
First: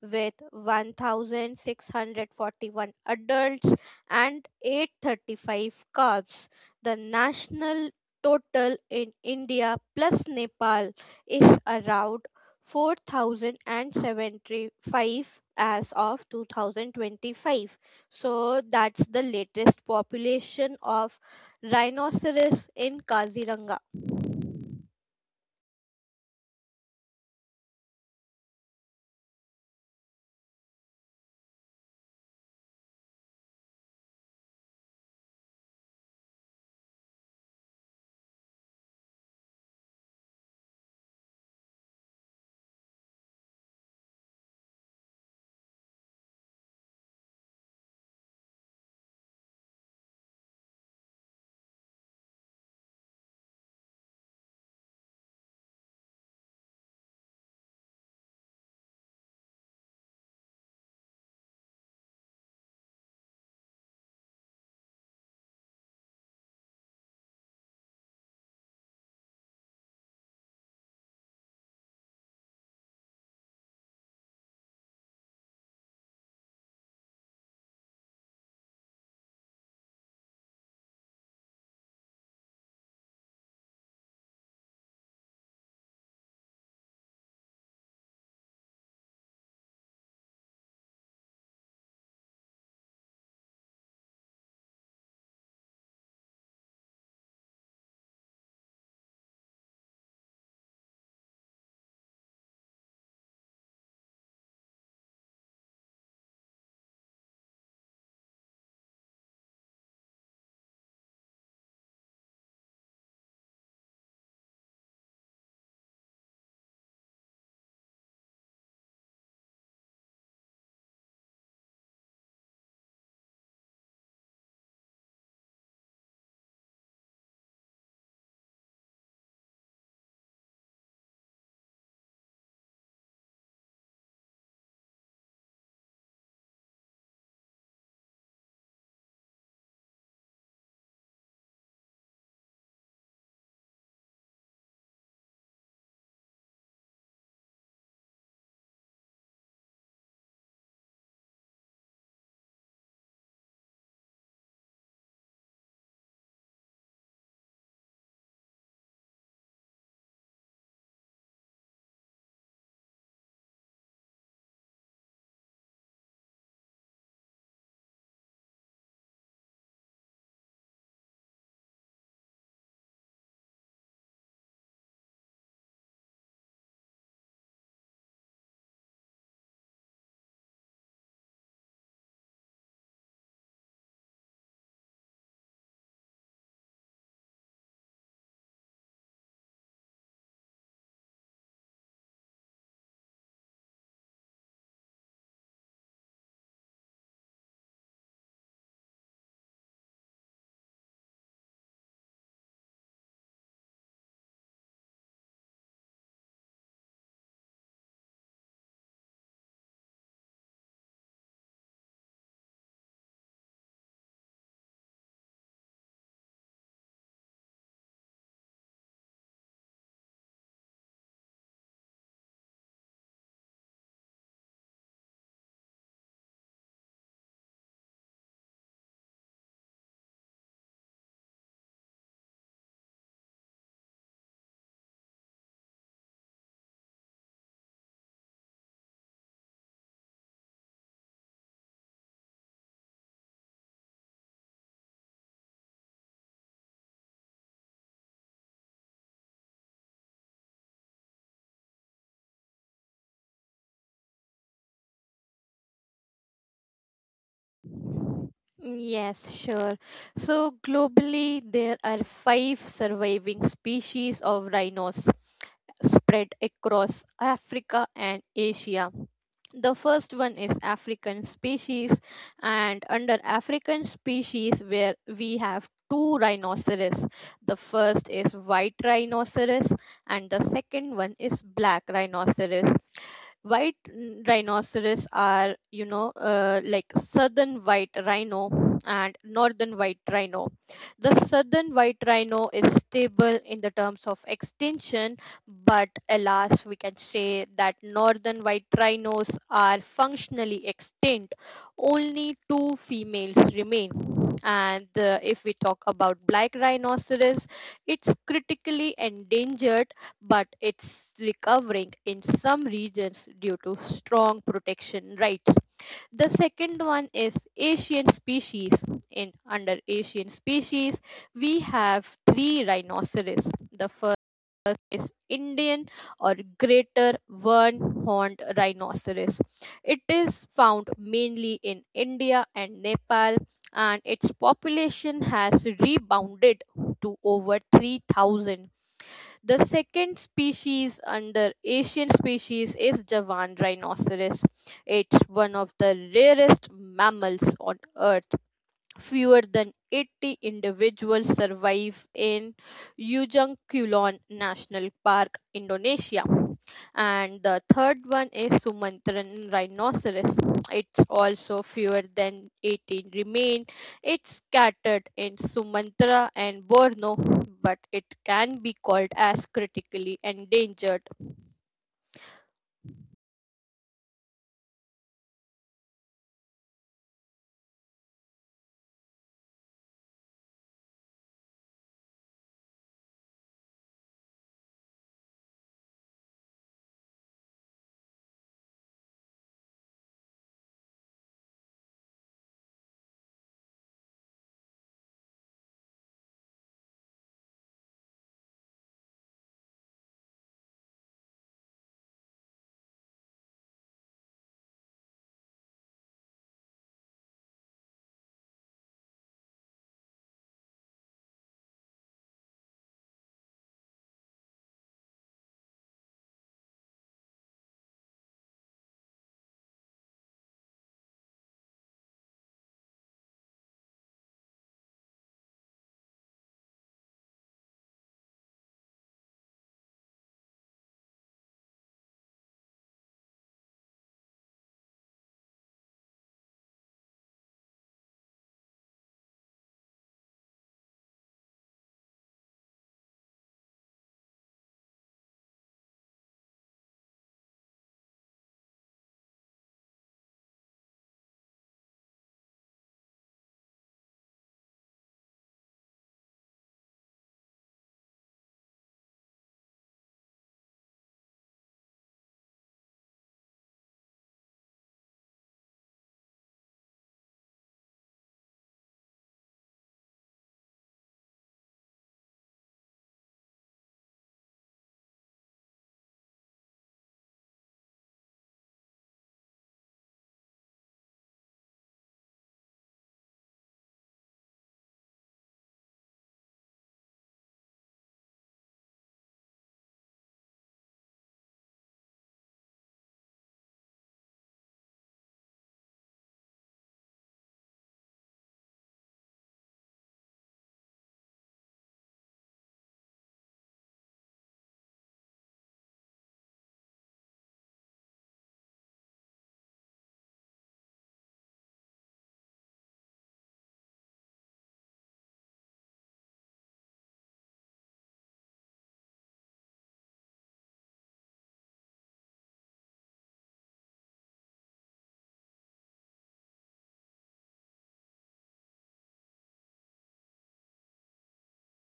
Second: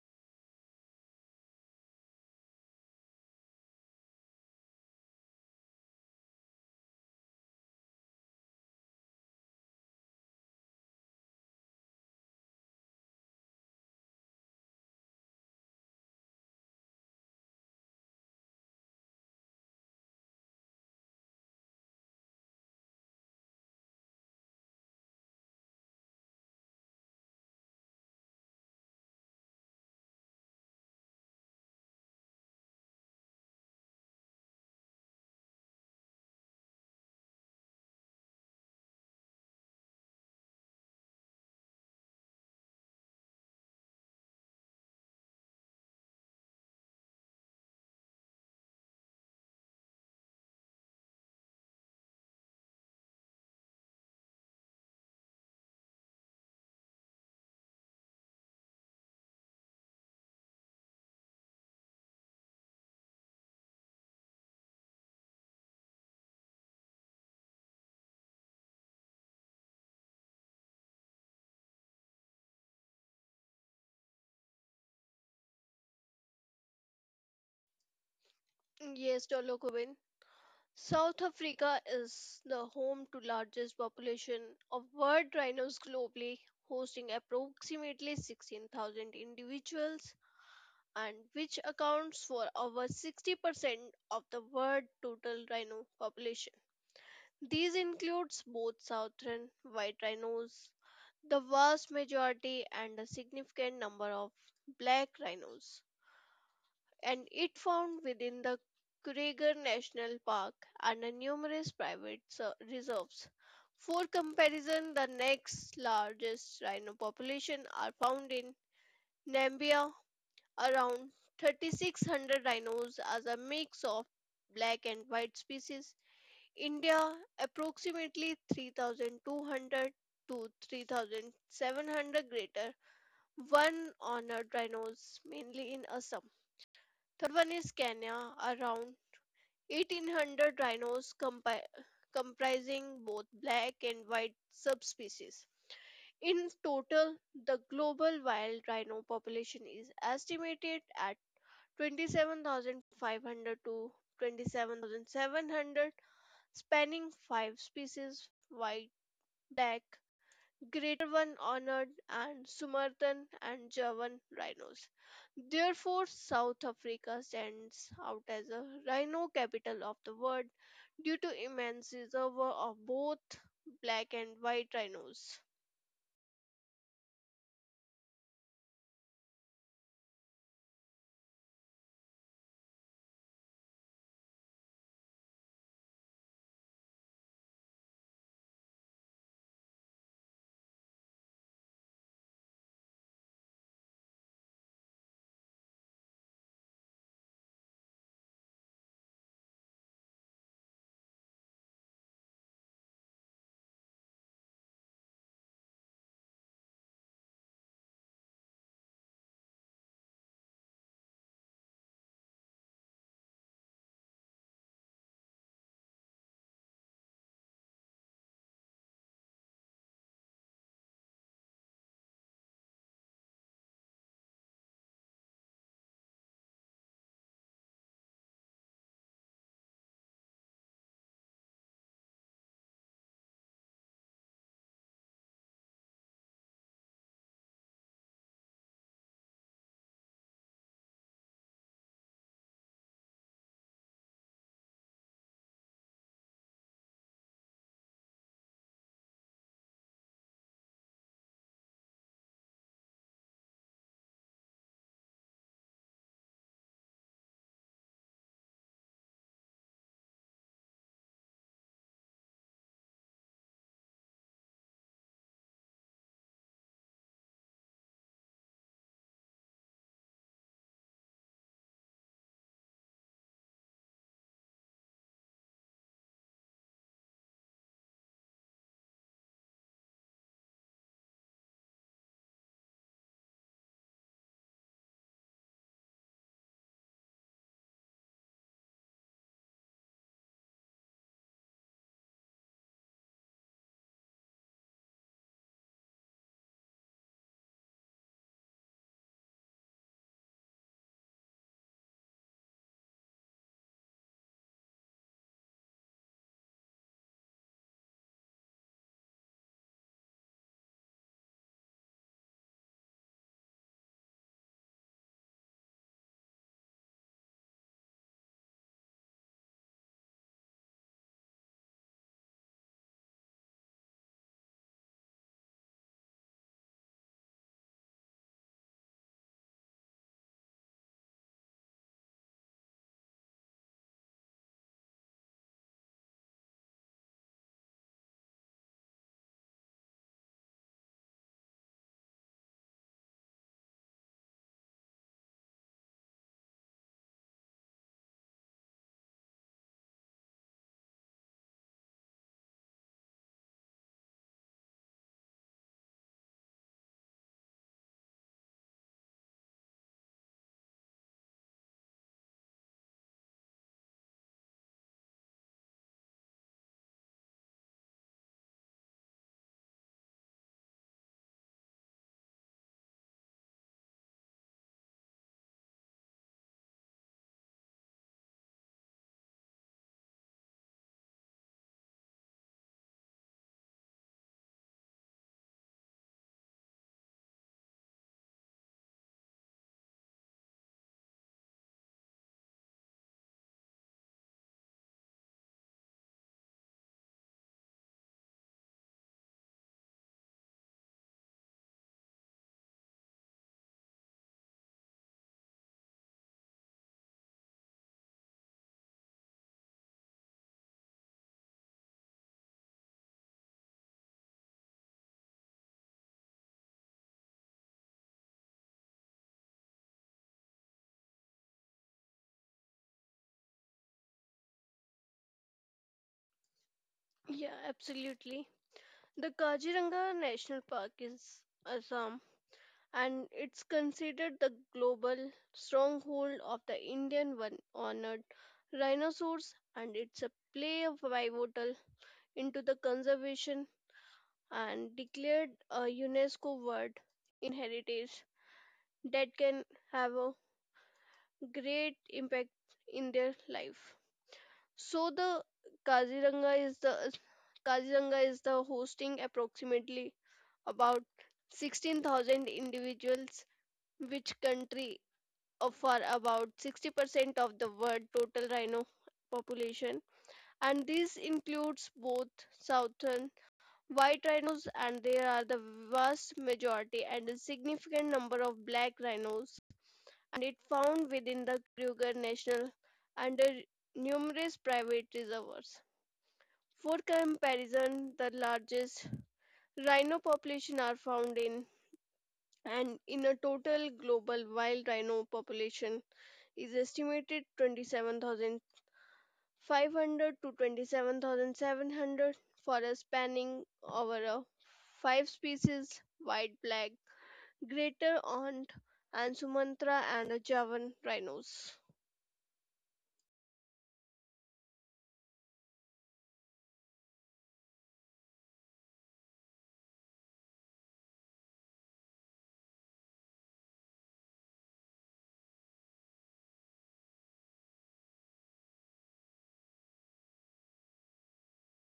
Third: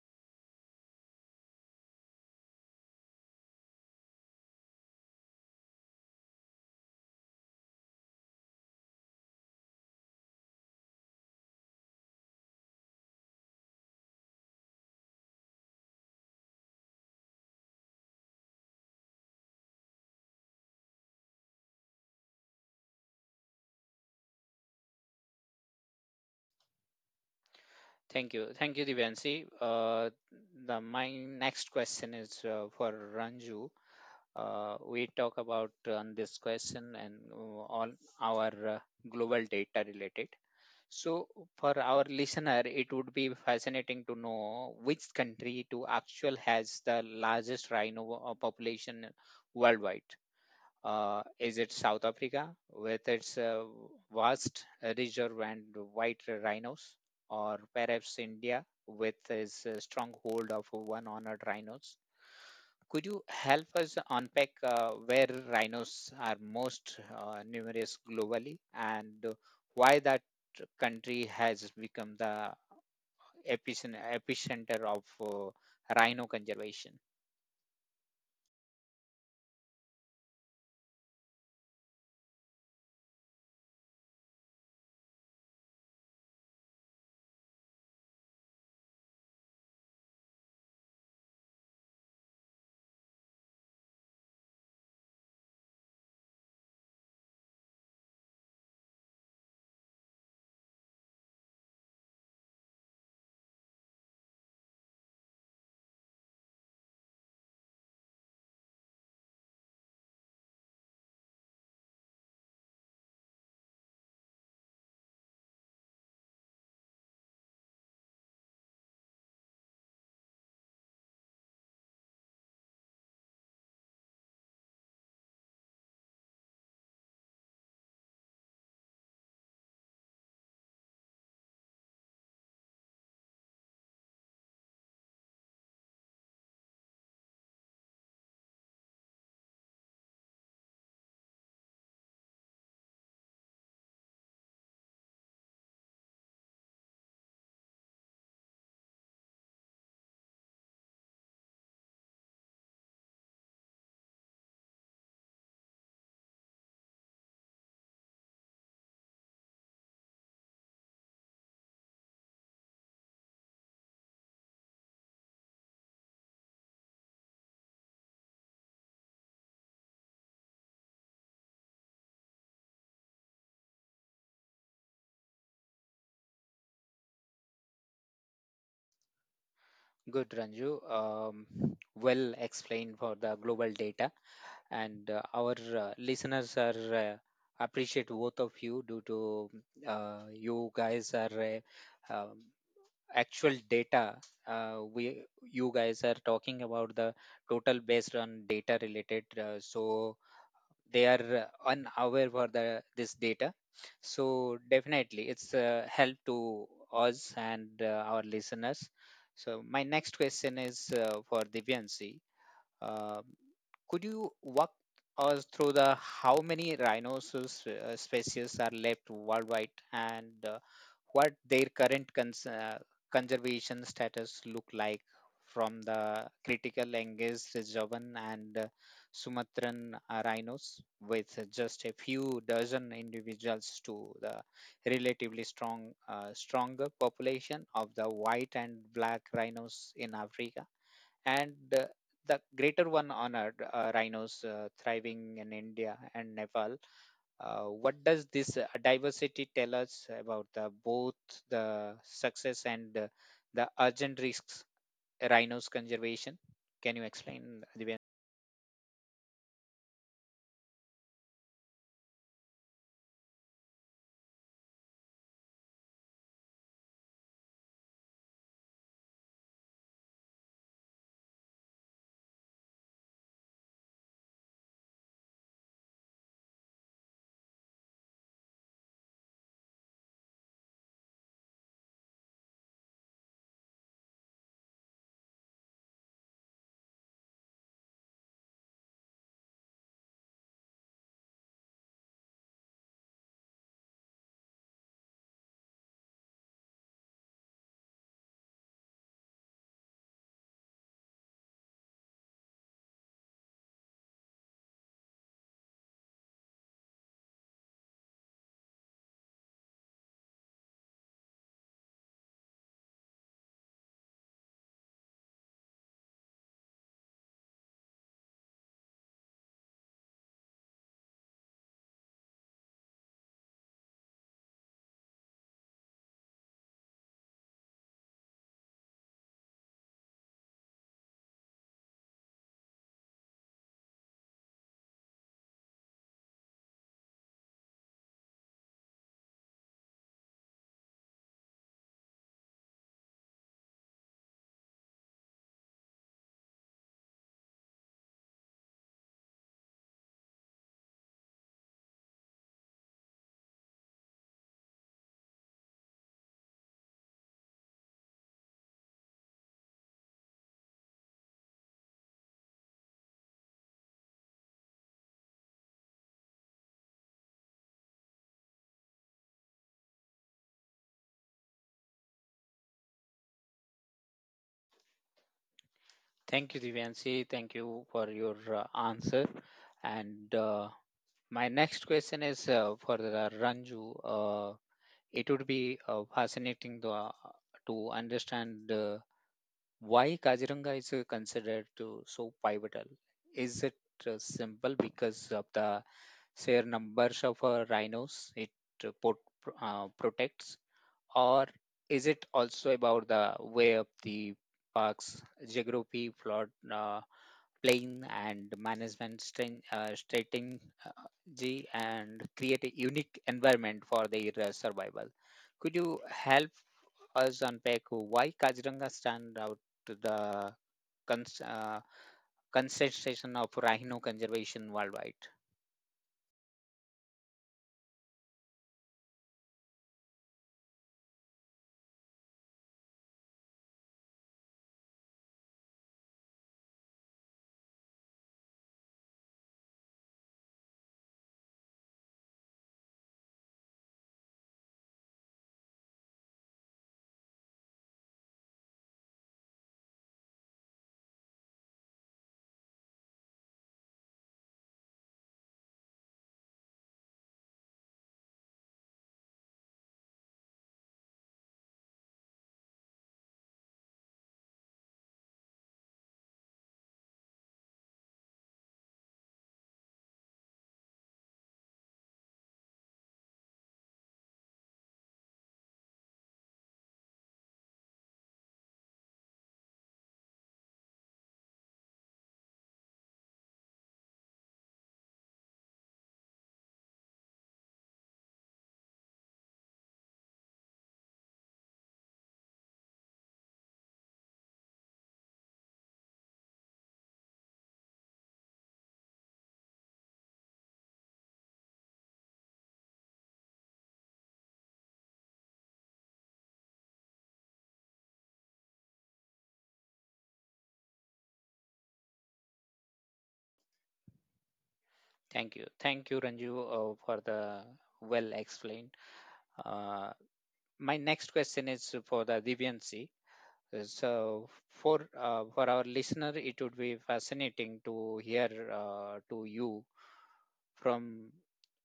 Speaker 2: with one thousand six hundred forty-one adults and eight hundred thirty-five calves. The national total in India plus Nepal is around four thousand seventy-five as of twenty twenty-five. So that's the latest population of rhinoceros in Kaziranga.
Speaker 1: Thank you. Thank you, Divyansi. Uh, the, my next question is uh, for Ranju. Uh, we talk about uh, on this question and uh, all our uh, global data related. So, for our listener, it would be fascinating to know which country to actual has the largest rhino uh, population worldwide. Uh, is it South Africa with its uh, vast reserve and white rhinos, or perhaps India with its uh, stronghold of one honored rhinos? Could you help us unpack uh, where rhinos are most uh, numerous globally and why that country has become the epicen- epicenter of uh, rhino conservation?
Speaker 3: Yes, Dolokubin. South Africa is the home to largest population of wild rhinos globally, hosting approximately sixteen thousand individuals and which accounts for over sixty percent of the world total rhino population. These includes both southern white rhinos, the vast majority, and a significant number of black rhinos, and it found within the Kruger National Park and a numerous private ser- reserves. For comparison, the next largest rhino population are found in Namibia, around three thousand six hundred rhinos as a mix of black and white species. India, approximately three thousand two hundred to three thousand seven hundred greater one honored rhinos, mainly in Assam. Third one is Kenya, around eighteen hundred rhinos compi- comprising both black and white subspecies. In total, the global wild rhino population is estimated at twenty-seven thousand five hundred to twenty-seven thousand seven hundred, spanning five species white, black, greater one honored, and Sumatran and Javan rhinos. Therefore, South Africa stands out as a rhino capital of the world due to immense reservoir of both black and white rhinos.
Speaker 1: Good, Ranju. Um, well explained for the global data, and uh, our uh, listeners are uh, appreciate both of you due to uh, you guys are uh, um, actual data uh, we you guys are talking about the total based on data related uh, so they are uh, unaware for the this data, so definitely it's a help to us and uh, our listeners. So my next question is uh, for divyanshi. uh, could you walk us through the how many rhinoceros uh, species are left worldwide and uh, what their current cons- uh, conservation status look like, from the critical engaged Javan and uh, Sumatran uh, rhinos with just a few dozen individuals to the relatively strong uh, stronger population of the white and black rhinos in Africa and the, the greater one honored uh, rhinos uh, thriving in India and Nepal. Uh, what does this uh, diversity tell us about the, both the success and uh, the urgent risks rhinos conservation? Can you explain, Divyanshi?
Speaker 2: Yes, sure. So globally, there are five surviving species of rhinos spread across Africa and Asia. The first one is African species, and under African species, where we have two rhinoceros. The first is white rhinoceros, and the second one is black rhinoceros. White n- rhinoceros are, you know, uh, like southern white rhino and northern white rhino. The southern white rhino is stable in the terms of extinction, but alas, we can say that northern white rhinos are functionally extinct. Only two females remain. And uh, if we talk about black rhinoceros, it's critically endangered but it's recovering in some regions due to strong protection rights. The second one is Asian species. In under Asian species, we have three rhinoceros. The first is Indian or greater one horned rhinoceros. It is found mainly in India and Nepal, and its population has rebounded to over three thousand. The second species under Asian species is Javan rhinoceros. It's one of the rarest mammals on earth. Fewer than eighty individuals survive in Ujung Kulon National Park, Indonesia. And the third one is Sumatran rhinoceros. It's also fewer than eighteen remain. It's scattered in Sumatra and Borneo, but it can be called as critically endangered.
Speaker 1: Thank you, Divyanshi. Thank you for your uh, answer. And uh, my next question is uh, for the Ranju. Uh, it would be uh, fascinating to, uh, to understand. Uh, Why Kaziranga is uh, considered to so pivotal? Is it uh, simple because of the sheer numbers of uh, rhinos it uh, pot, uh, protects, or is it also about the way of the park's geography, flood, uh, plain, and management strain- uh, strategy, and create a unique environment for their uh, survival? Could you help us unpack why Kaziranga stand out to the cons- uh, concession of rhino conservation worldwide.
Speaker 3: Yeah, absolutely. The Kaziranga National Park is Assam, and it's considered the global stronghold of the Indian one honored rhinoceros, and it's a play of pivotal into the conservation and declared a UNESCO World Heritage that can have a great impact in their life. So the Kaziranga is the Kaziranga is the hosting approximately about sixteen thousand individuals, which country offer about sixty percent of the world total rhino population. And this includes both southern white rhinos and there are the vast majority and a significant number of black rhinos, and it found within the Kruger National under numerous private reservoirs. For comparison, the largest rhino population are found in, and in a total global wild rhino population is estimated twenty-seven thousand five hundred to twenty-seven thousand seven hundred for a spanning over a five species white, black, greater aunt, and sumatra and a javan rhinos.
Speaker 1: Thank you. Thank you, Ranju, uh, for the well explained. Uh, my next question is for the Divyansi. Uh, So, for uh, for our listener, it would be fascinating to hear uh, to you from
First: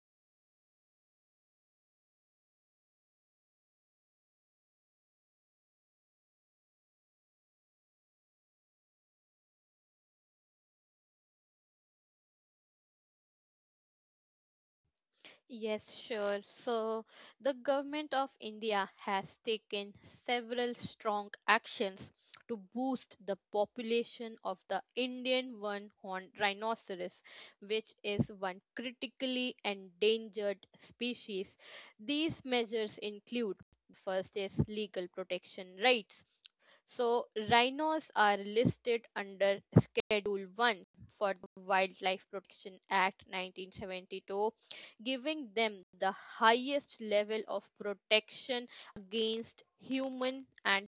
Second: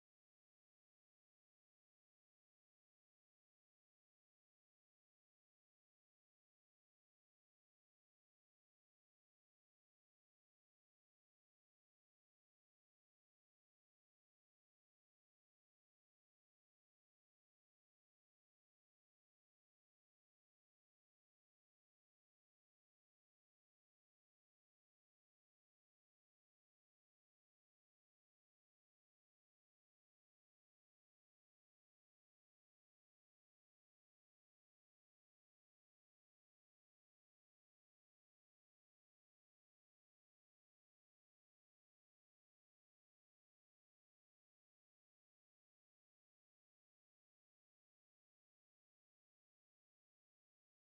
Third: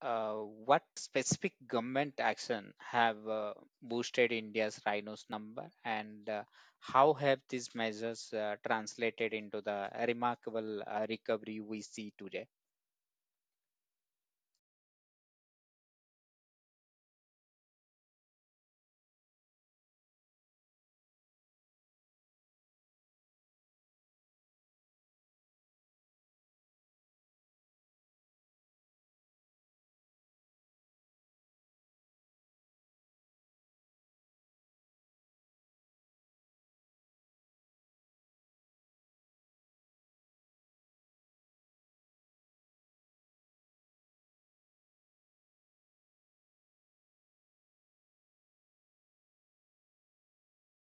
Speaker 1: uh, what specific government action have uh, boosted India's rhinos number and uh, how have these measures uh, translated into the remarkable uh, recovery we see today?
Speaker 2: Yes, sure. So, the government of India has taken several strong actions to boost the population of the Indian one horned rhinoceros, which is one critically endangered species. These measures include: first is legal protection rights. So, rhinos are listed under Schedule one for the Wildlife Protection Act nineteen seventy-two, giving them the highest level of protection against human, and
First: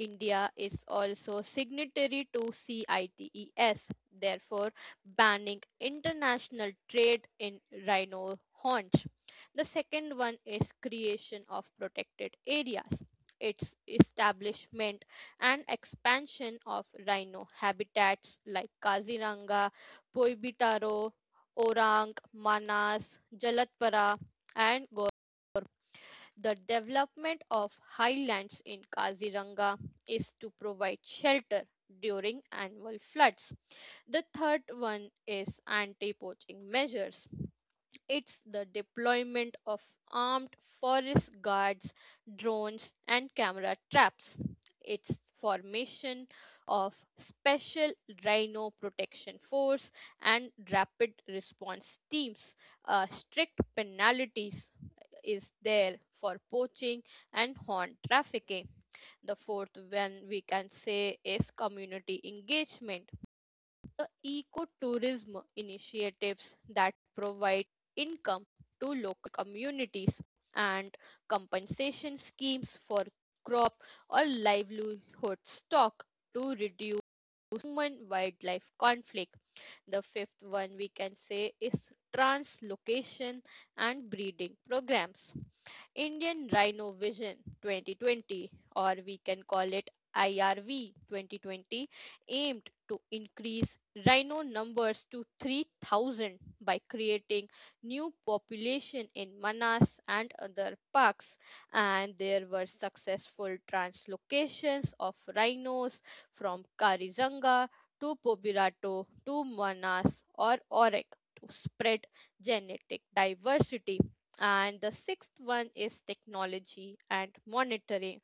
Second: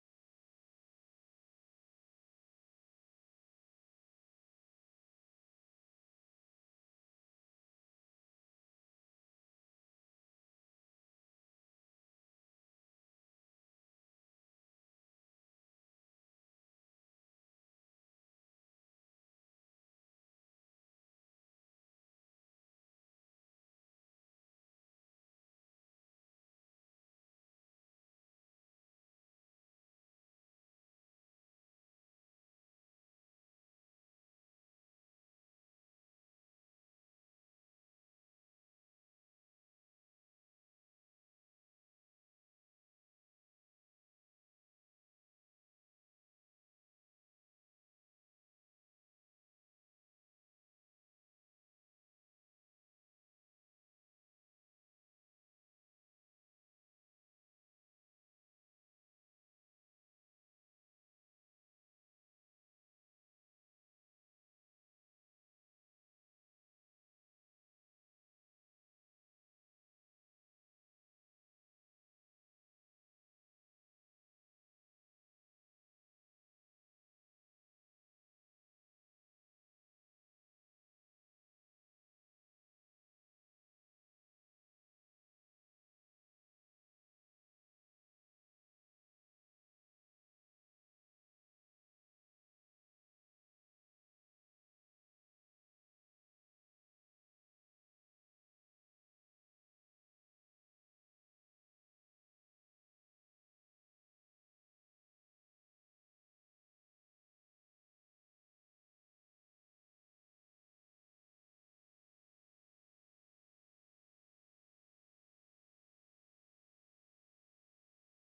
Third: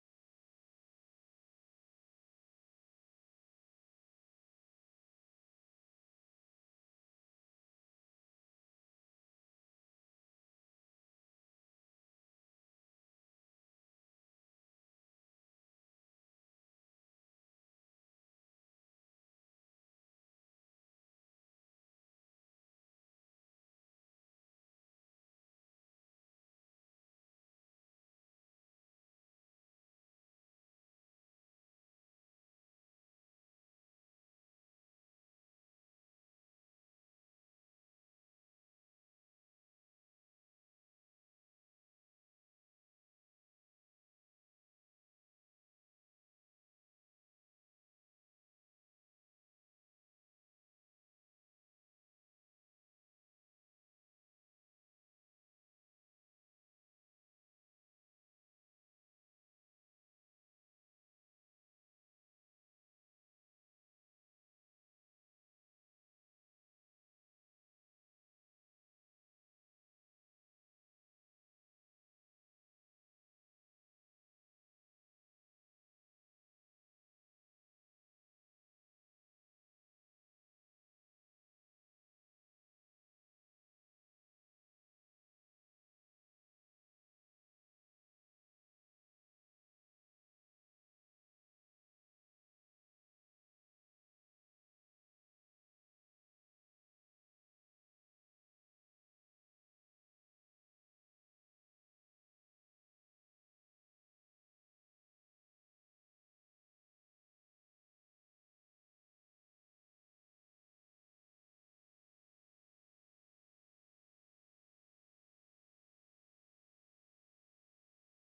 Speaker 2: India is also signatory to CITES, therefore banning international trade in rhino haunch. The second one is creation of protected areas, its establishment and expansion of rhino habitats like Kaziranga, Poibitaro, Orang, Manas, Jalatpara, and Go. The development of highlands in Kaziranga is to provide shelter during annual floods. The third one is anti poaching measures. It's the deployment of armed forest guards, drones, and camera traps. It's formation of special rhino protection force and rapid response teams. Uh, strict penalties is there for poaching and horn trafficking. The fourth one, we can say, is community engagement. The ecotourism initiatives that provide income to local communities, and compensation schemes for crop or livelihood stock to reduce human wildlife conflict. The fifth one we can say is translocation and breeding programs. Indian Rhino Vision twenty twenty, or we can call it I R V twenty twenty, aimed to increase rhino numbers to three thousand by creating new population in Manas and other parks. And there were successful translocations of rhinos from Karizanga to Pobirato to Manas or Orek to spread genetic diversity. And the sixth one is technology and monitoring.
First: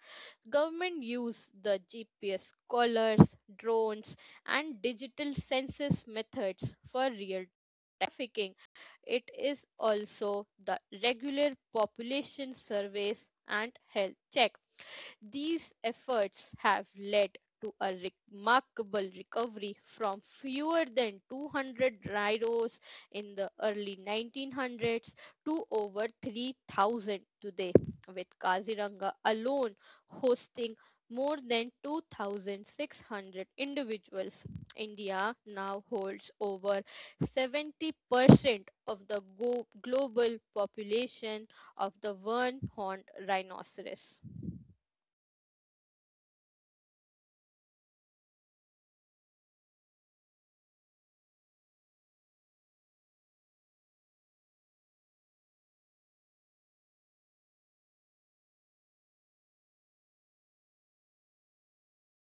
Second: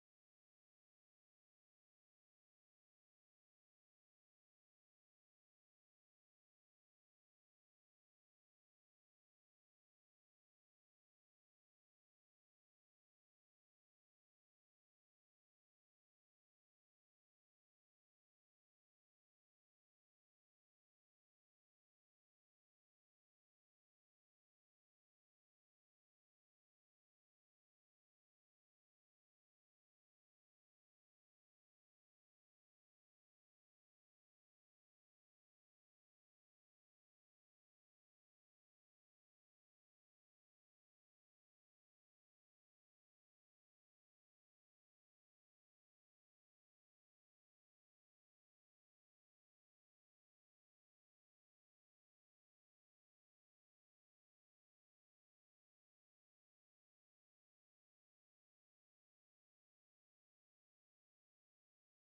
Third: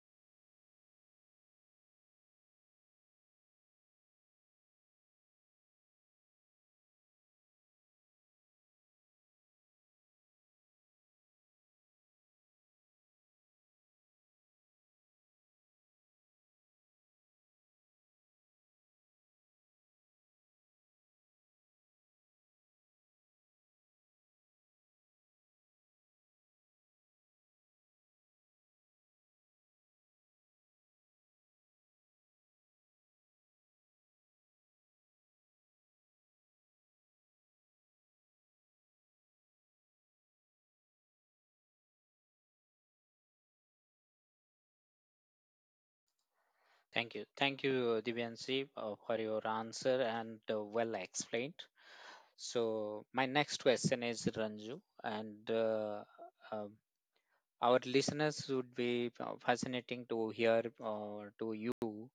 Speaker 2: Government use the G P S collars, drones, and digital census methods for real trafficking. It is also the regular population surveys and health check. These efforts have led to a remarkable recovery from fewer than two hundred railroads in the early nineteen hundreds to over three thousand today, with Kaziranga alone hosting more than two thousand six hundred individuals. India now holds over seventy percent of the go- global population of the one horned rhinoceros.
Speaker 1: Thank you. Thank you, Divyanshi, uh, for your answer and uh, well explained. So, my next question is Ranju, and uh, um our listeners would be uh, fascinating to hear uh, to you.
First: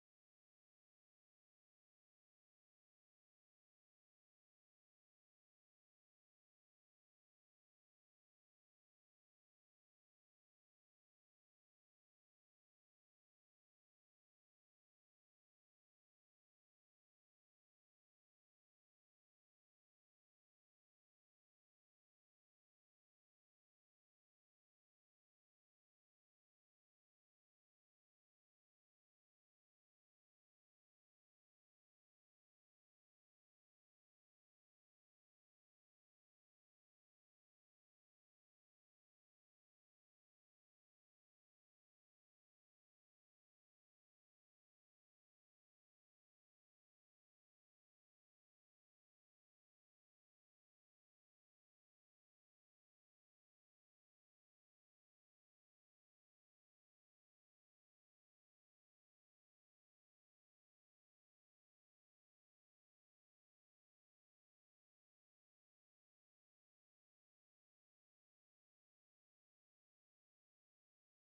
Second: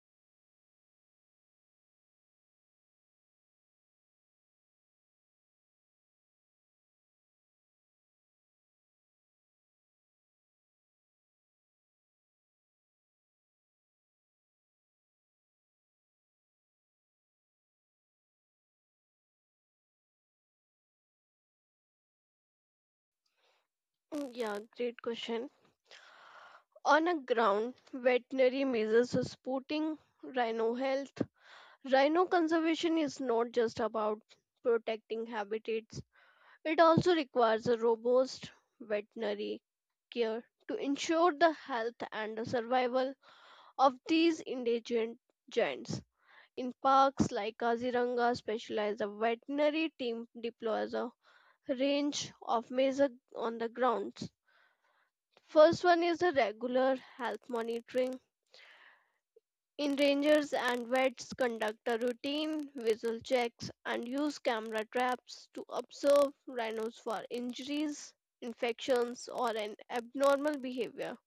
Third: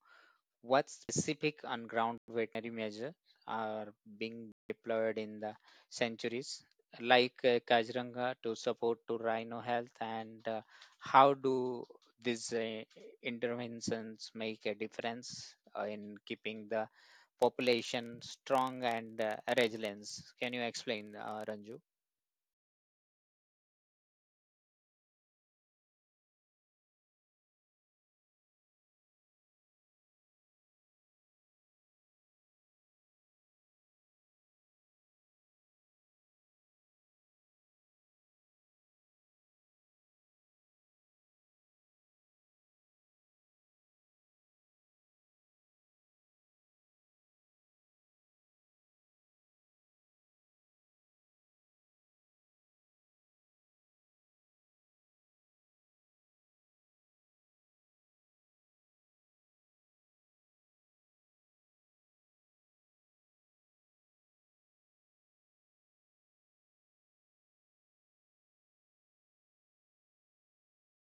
Speaker 1: What specific on-ground veterinary measures are being deployed in the centuries, like uh, Kaziranga, to support to rhino health, and uh, how do these uh, interventions make a difference uh, in keeping the population strong and uh, resilient? Can you explain, uh, Ranju?
Speaker 3: Mm, yeah, great question. On a ground, veterinary measures are supporting rhino health. Rhino conservation is not just about protecting habitats, it also requires a robust veterinary care to ensure the health and the survival of these endangered giants. In parks like Kaziranga, specialized veterinary team deploys a range of measures on the grounds. First one is the regular health monitoring. In rangers and vets conduct a routine visual checks and use camera traps to observe rhinos for injuries, infections, or an abnormal behavior.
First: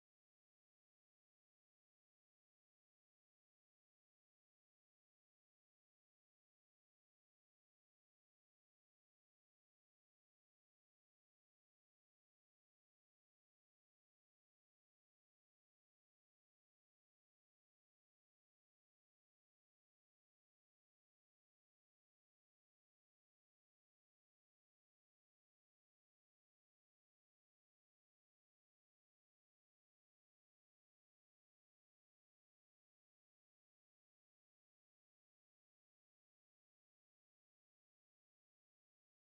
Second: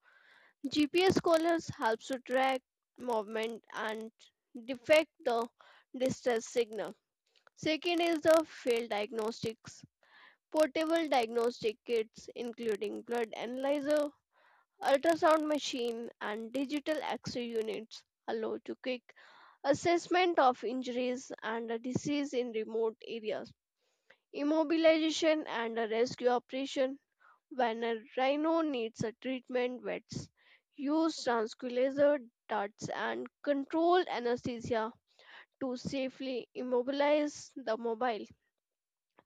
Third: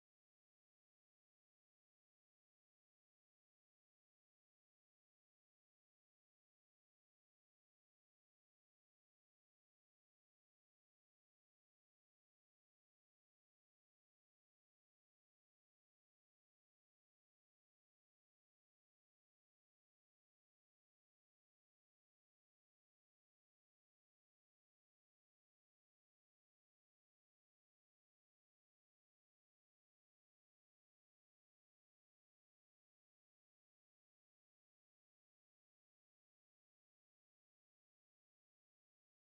Speaker 3: G P S collars helps to track movement and detect the distress signal. Second is the field diagnostics. Portable diagnostic kits including blood analyzer, ultrasound machine and digital x-ray units allow to quick assessment of injuries and disease in remote areas immobilization and a rescue operation when a rhino needs a treatment vets use tranquilizer darts and controlled anesthesia to safely immobilize the mobile.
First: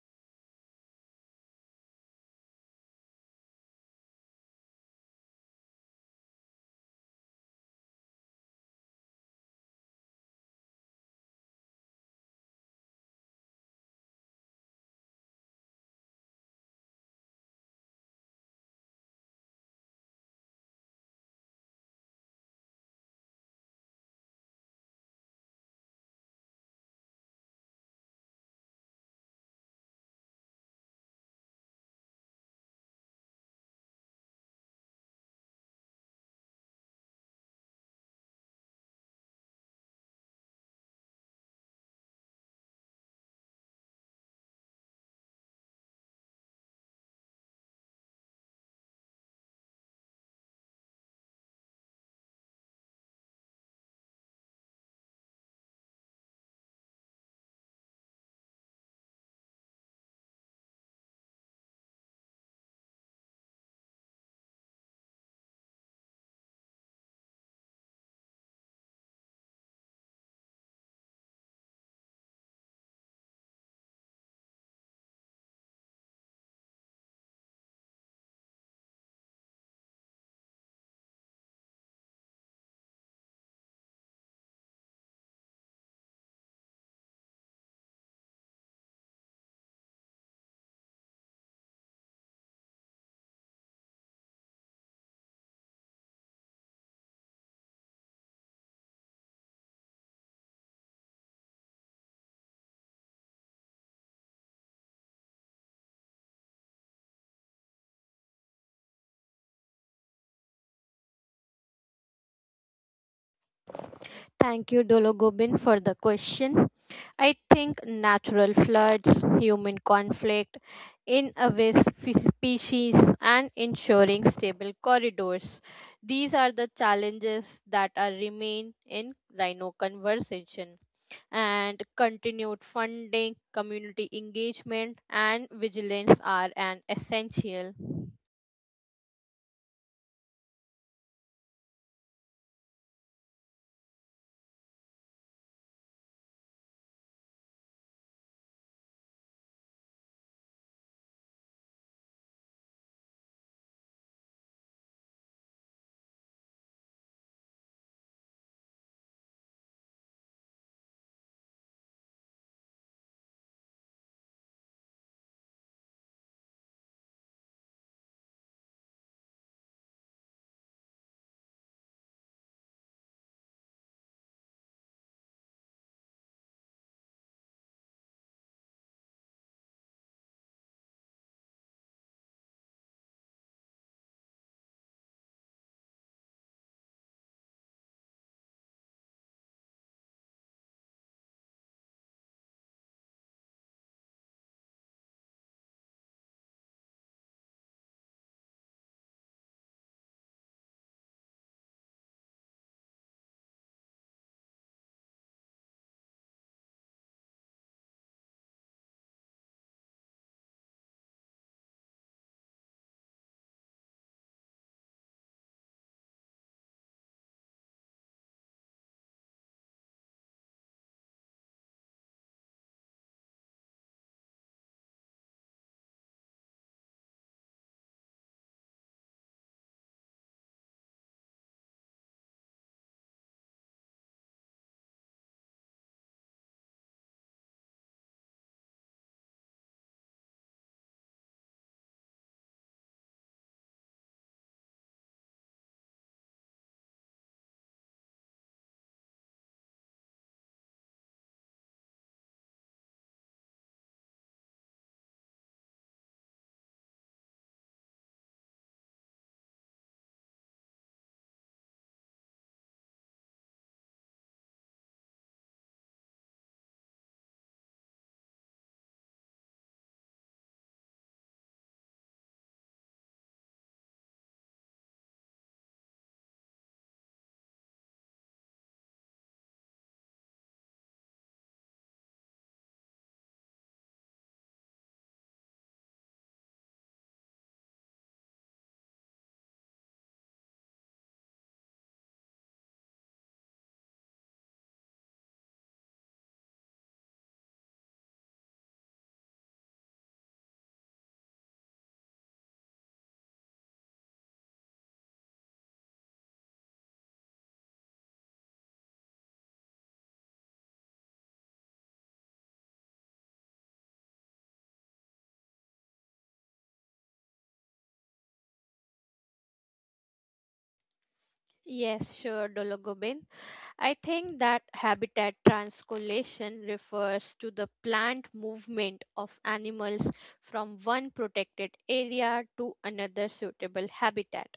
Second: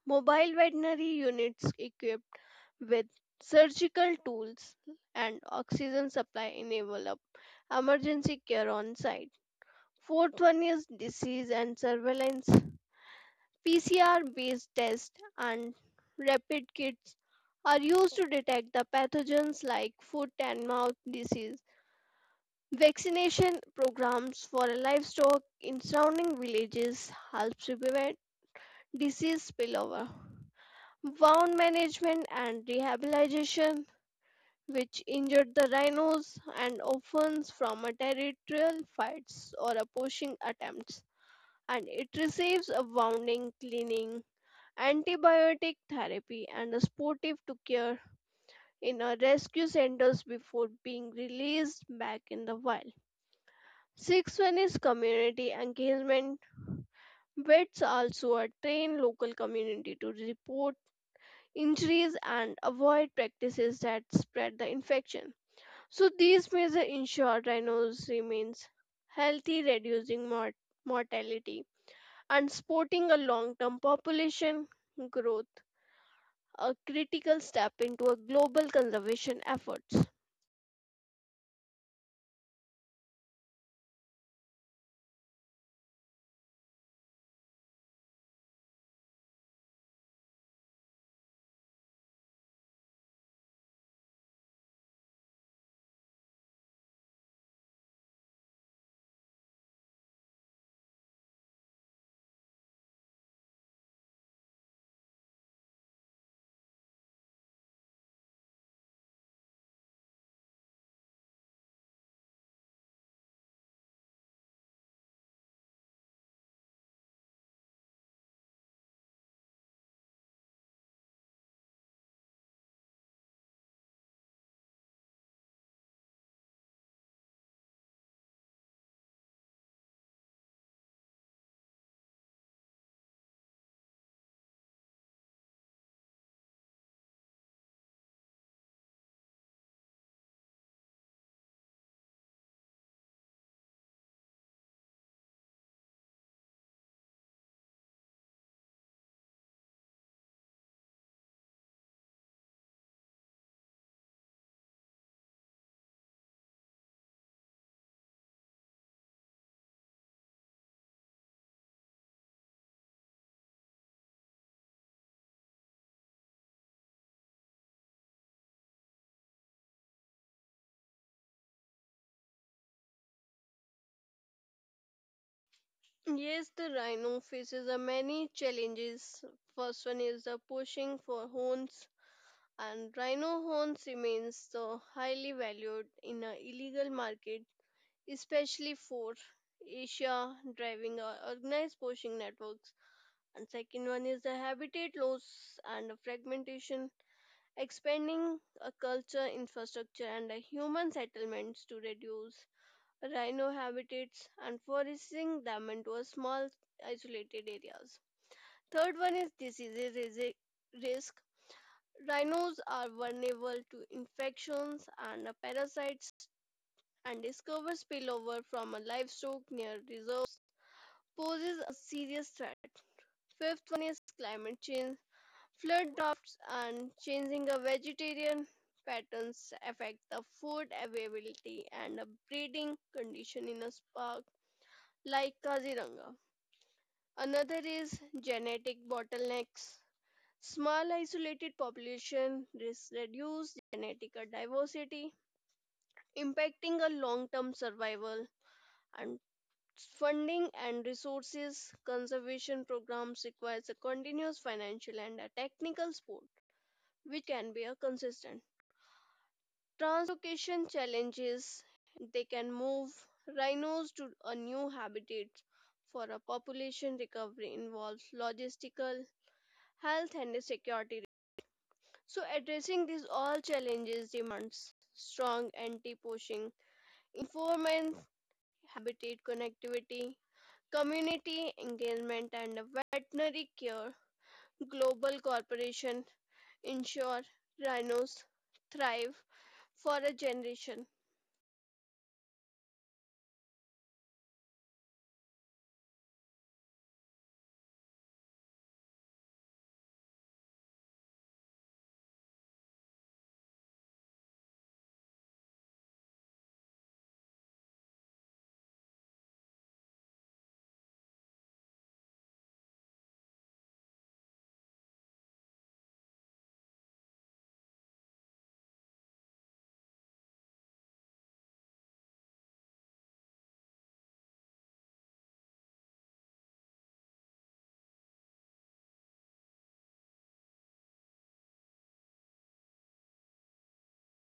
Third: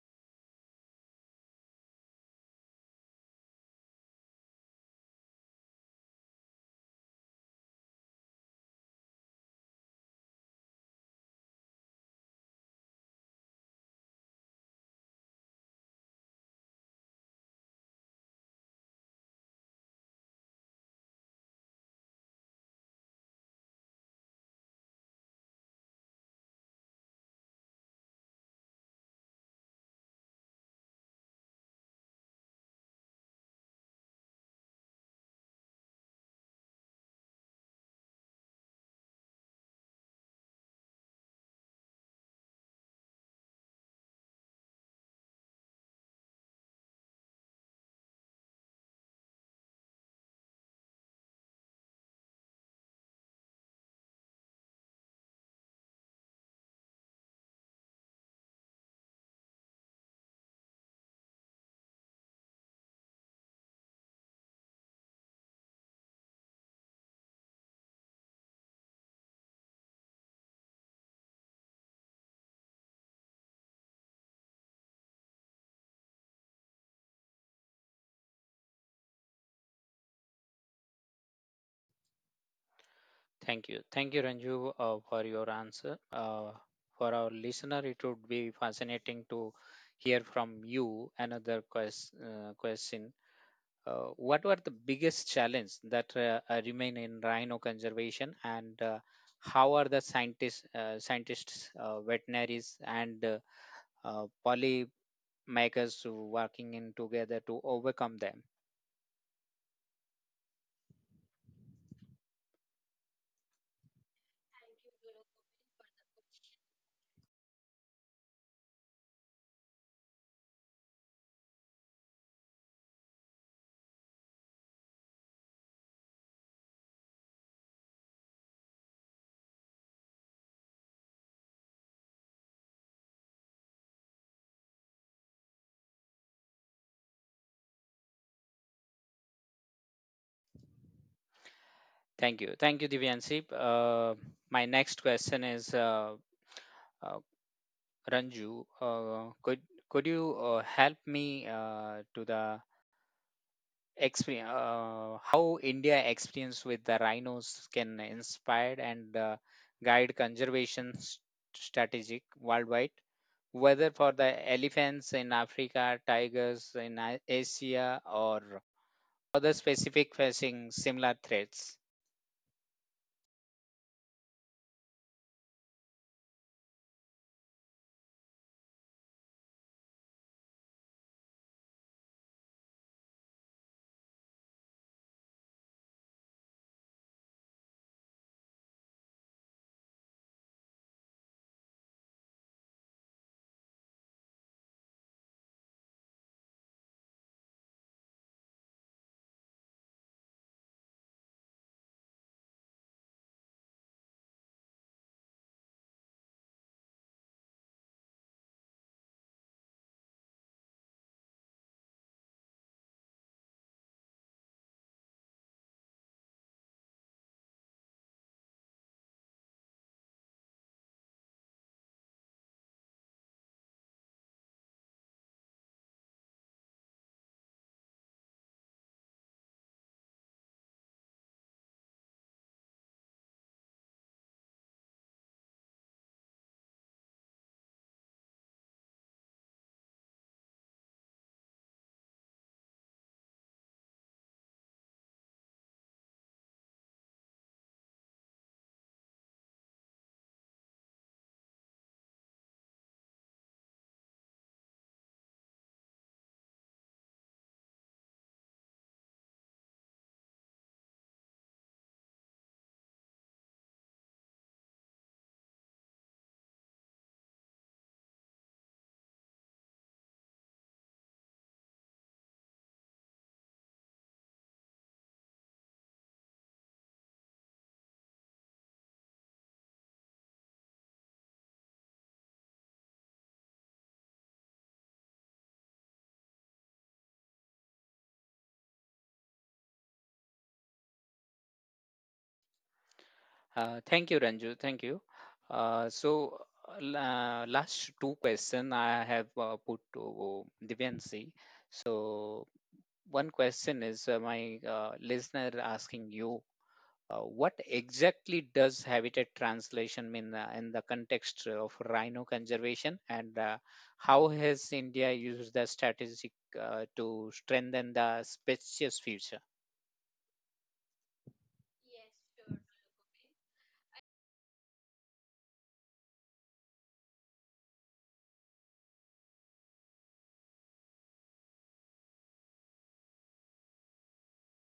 Speaker 3: Mobile veterinary units equipped with surgical tools and oxygen supply enable up emergency care on site. Fourth one is disease and surveillance. P C R based tests and rapid kits are used to detect the pathogens like foot and mouth disease. Vaccination programs for livestock in surrounding villages helps to prevent disease spillover. Wound management and rehabilitation, which injured the rhinos and orphans from a territorial fights or a poaching attempts, and it receives a wounding cleaning antibiotic therapy and a sportive to care in a rescue centers before being released back in the wild. Sixth one is community engagement. Vets also are train local community to report injuries and avoid practices that spread the infection. So these measures ensure rhinos remains healthy, reducing mor- mortality and supporting a long-term population growth, a critical step into a global conservation efforts.
Speaker 1: Thank you. Thank you, Ranju, uh, for your answer. Uh, for our listener, it would be fascinating to hear from you another quest, uh, question. Uh, what were the biggest challenges that uh, uh, remain in rhino conservation, and uh, how are the scientists, uh, scientists, uh, veterinaries, and uh, uh, polymakers working in together to overcome them?
Speaker 2: Thank you, Dologobin, for the question. I think natural floods, human conflict, invasive species, and ensuring stable corridors. These are the challenges that are remain in rhino conservation. And continued funding, community engagement, and vigilance are an essential.
Speaker 1: Thank you. Thank you, Divyanshi. Uh, my next question is. Uh, uh, Ranju, uh, could could you uh, help me uh, to the experience uh, how India experience with the rhinos can inspire and uh, guide conservation s- strategic worldwide, whether for the elephants in Africa, tigers in A- Asia, or other specific facing similar threats.
Speaker 3: Yes, the rhino faces a many challenges. First one is the pushing for horns, and rhino horns remains so highly valued in a illegal market, especially for Asia, driving a organized poaching networks. And second one is the habitat loss and fragmentation, expanding a culture infrastructure and a human settlements to reduce rhino habitats and foresting them into a small isolated areas. Third one is disease resi- risk. Rhinos are vulnerable to infections and parasites, and discover spillover from a livestock near reserves poses a serious threat. Fifth one is climate change. Flood droughts and changing the vegetarian patterns affect the food availability and the breeding condition in a park like Kaziranga. Another is genetic bottlenecks. Small isolated population risk reduced genetic diversity, impacting a long-term survival. And funding and resources conservation programs requires a continuous financial and a technical support, which can be a consistent. Translocation challenges, they can move rhinos to a new habitat for a population recovery involves logistical, health and security. So addressing these all challenges demands strong anti-poaching enforcement, habitat connectivity, community engagement and veterinary care. Global corporation ensure rhinos thrive for a generation.
Speaker 1: Uh, thank you, Ranju. Thank you. Uh, so, uh, la- last two question I have uh, put to Divyansi. So, one question is uh, my uh, listener asking you, uh, what exactly does habitat translation mean uh, in the context of rhino conservation, and uh, how has India used the strategic uh, to strengthen the species future?
Speaker 2: Yes, sure, Dologobin. I think that habitat transcolation refers to the planned movement of animals from one protected area to another suitable habitat.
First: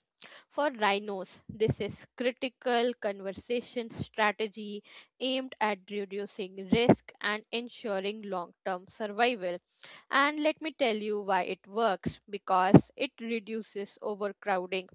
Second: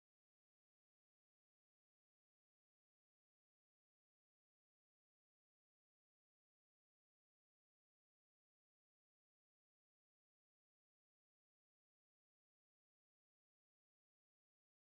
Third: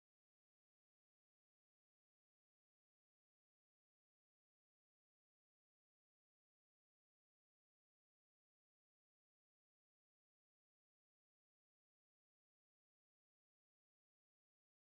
Speaker 2: For rhinos, this is critical conservation strategy aimed at reducing risk and ensuring long-term survival. And let me tell you why it works, because it reduces overcrowding.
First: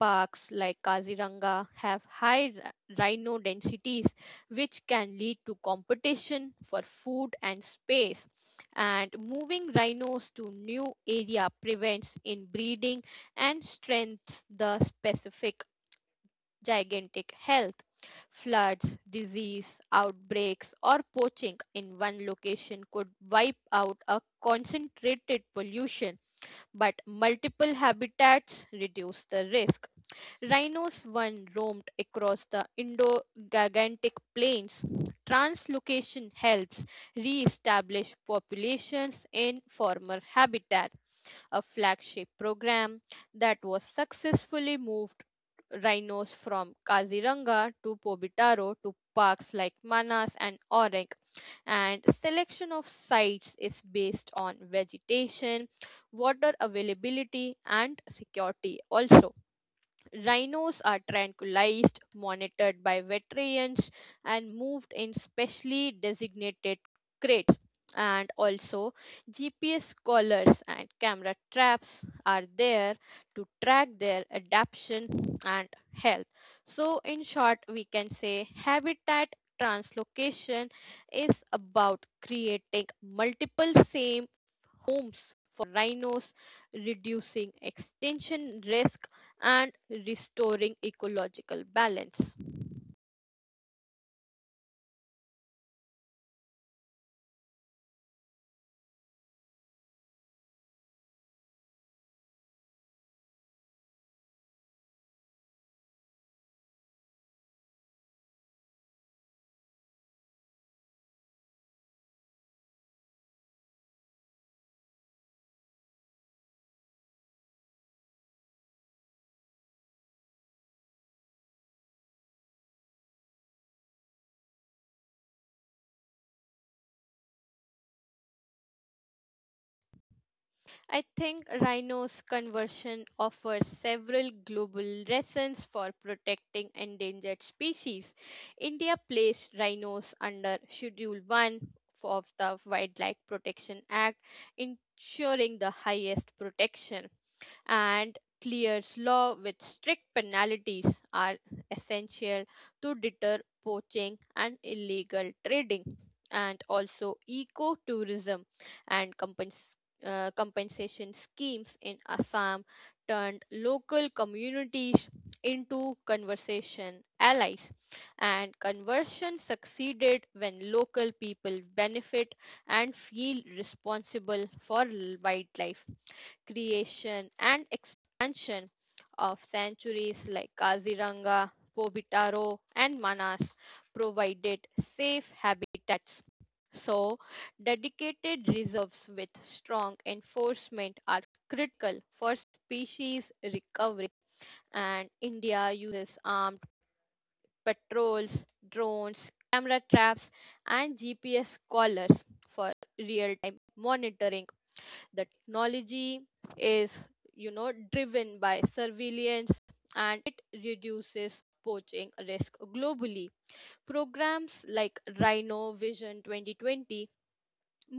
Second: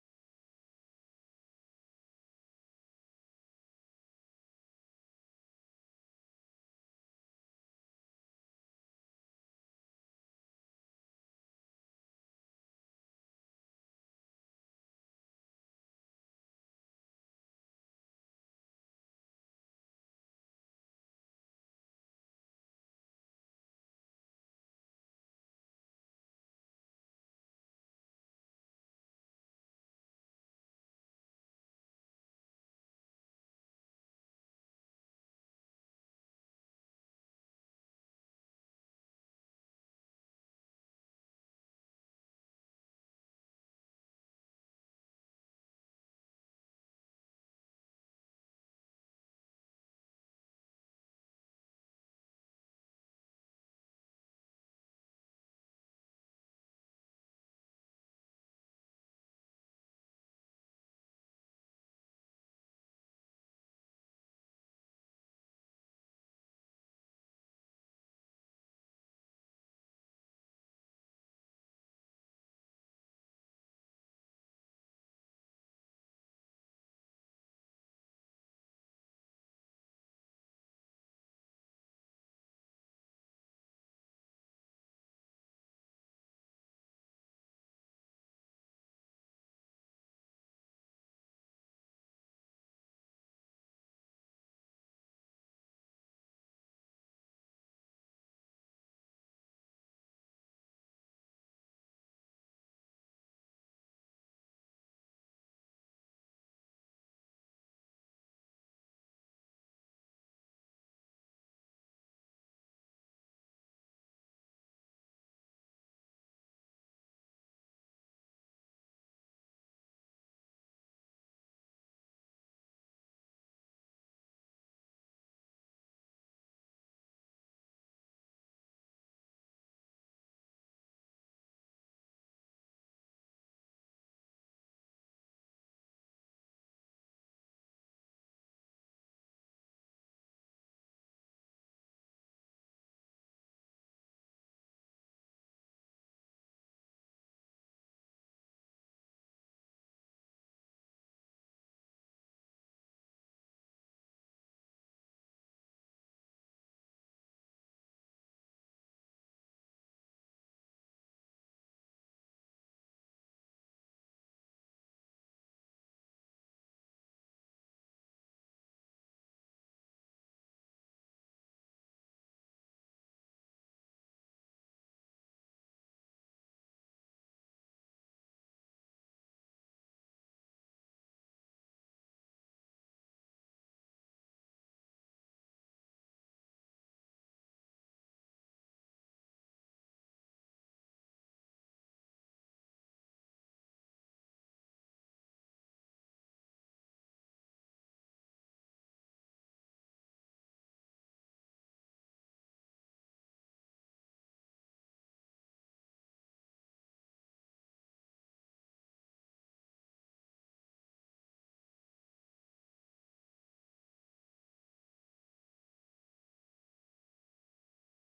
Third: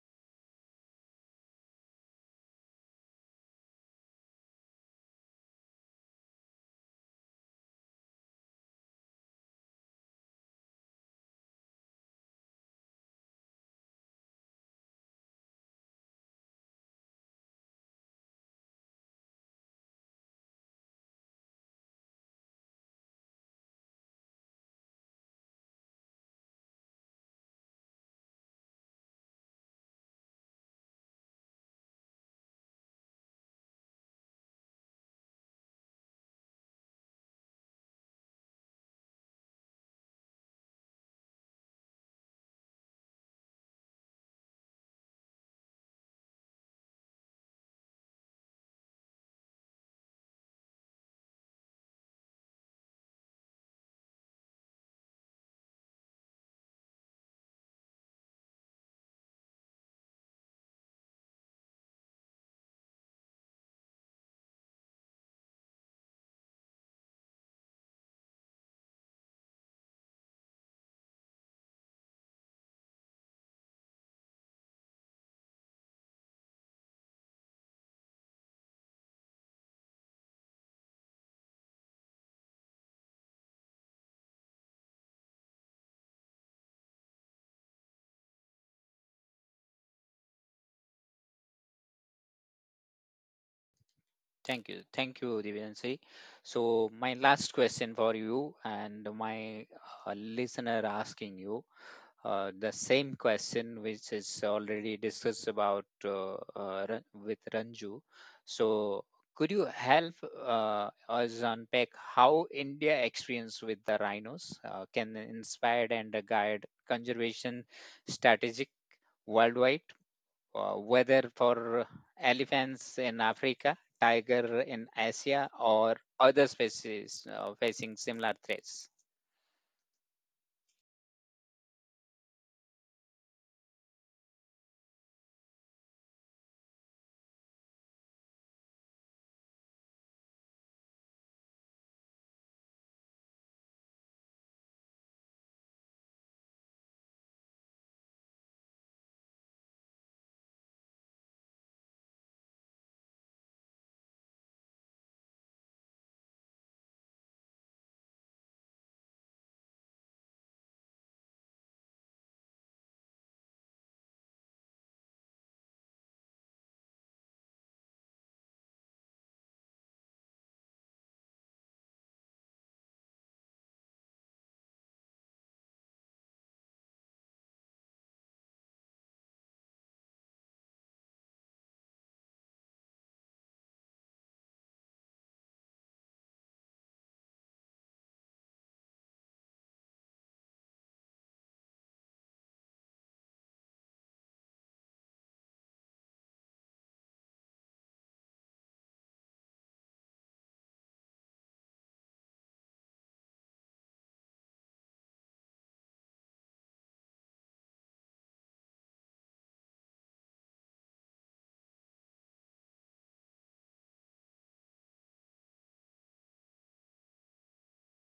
Speaker 2: Parks like Kaziranga have high ri- rhino densities, which can lead to competition for food and space. And moving rhinos to new area prevents inbreeding and strengthens the specific gigantic health. Floods, disease, outbreaks, or poaching in one location could wipe out a concentrated pollution, but multiple habitats reduce the risk. Rhinos one roamed across the Indo Gigantic plains. Translocation helps re establish populations in former habitat, a flagship program that was successfully moved rhinos from Kaziranga to Pobitaro to parks like Manas and Orang. And selection of sites is based on vegetation, water availability, and security also. Rhinos are tranquilized, monitored by veterinarians, and moved in specially designated crates. And also, G P S collars and camera traps are there to track their adaptation and health. So, in short, we can say habitat translocation is about creating multiple same homes for rhinos, reducing extinction risk and restoring ecological balance.
Speaker 1: Thank you. Thank you, Divyanshi. So, my last question for you and my uh, listener asking you uh, the same question which is already discussed about uh, uh, Ran- with Ranju. So, could you help uh, us unpack how India experience with the rhinos uh, can inspire and guide conservation strategic worldwide? Uh, whether for elephants in Africa, tiger in Asia, or other species uh, facing similar threats.
Speaker 2: I think rhino's conversion offers several global lessons for protecting endangered species. India placed rhinos under Schedule one of the Wildlife Protection Act, ensuring the highest protection. And clears law with strict penalties are essential to deter poaching and illegal trading. And also, eco-tourism and compens- uh, compensation schemes in Assam turned local communities into conservation allies, and conversion succeeded when local people benefit and feel responsible for l- wildlife. Creation and expansion of sanctuaries like Kaziranga, Bobitaro, and Manas provided safe habitats. So, dedicated reserves with strong enforcement are critical for species recovery, and India uses armed patrols, drones, camera traps, and G P S collars for real time monitoring. The technology is, you know, driven by surveillance, and it reduces poaching risk globally. Programs like Rhino Vision twenty twenty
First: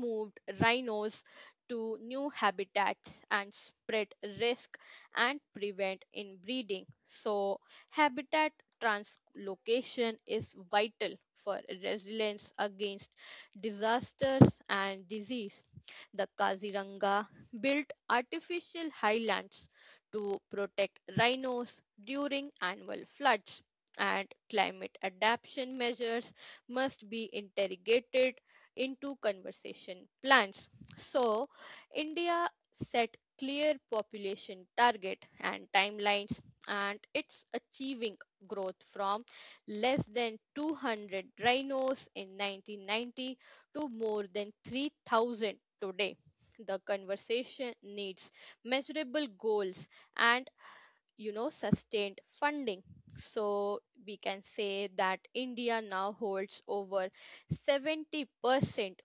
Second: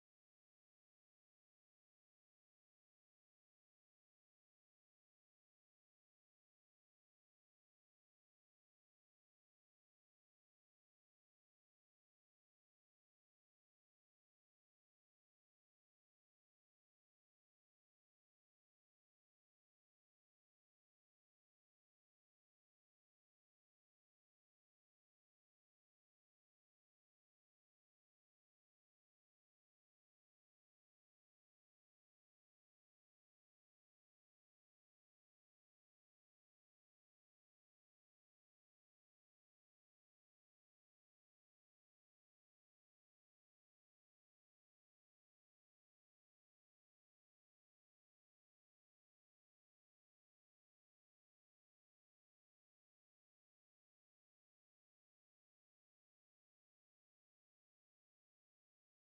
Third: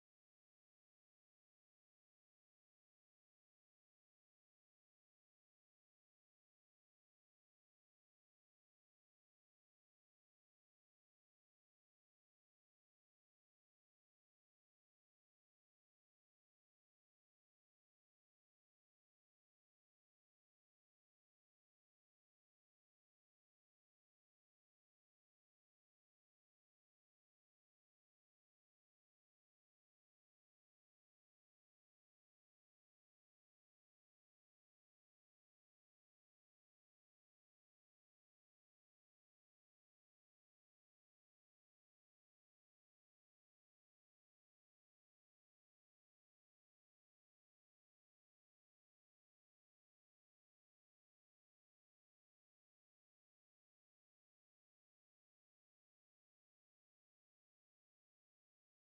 Speaker 2: moved rhinos to new habitats and spread risk and prevent inbreeding. So, habitat translocation is vital for resilience against disasters and disease. The Kaziranga built artificial highlands to protect rhinos during annual floods, and climate adaptation measures must be integrated into conversation plans. So, India set clear population target and timelines, and it's achieving growth from less than two hundred rhinos in nineteen ninety to more than three thousand today. The conversation needs measurable goals and, you know, sustained funding. So we can say that India now holds over seventy percent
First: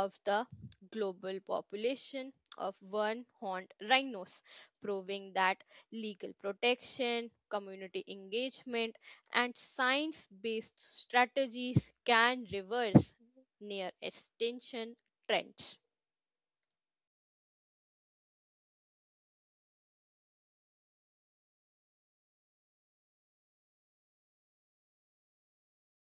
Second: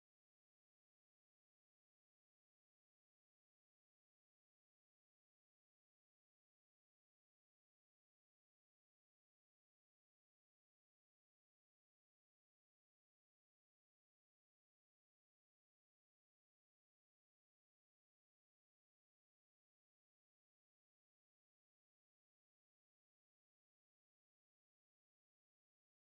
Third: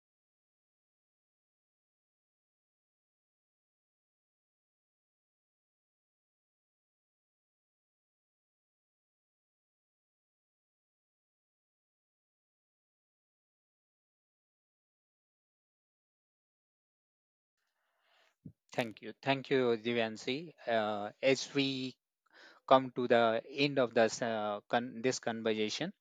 Speaker 2: of the global population of one horned rhinos, proving that legal protection, community engagement, and science based strategies can reverse near extinction trends.
Speaker 1: Thank you. Thank you, Divyansi. Uh, as we come to the end of this, uh, con- this conversation,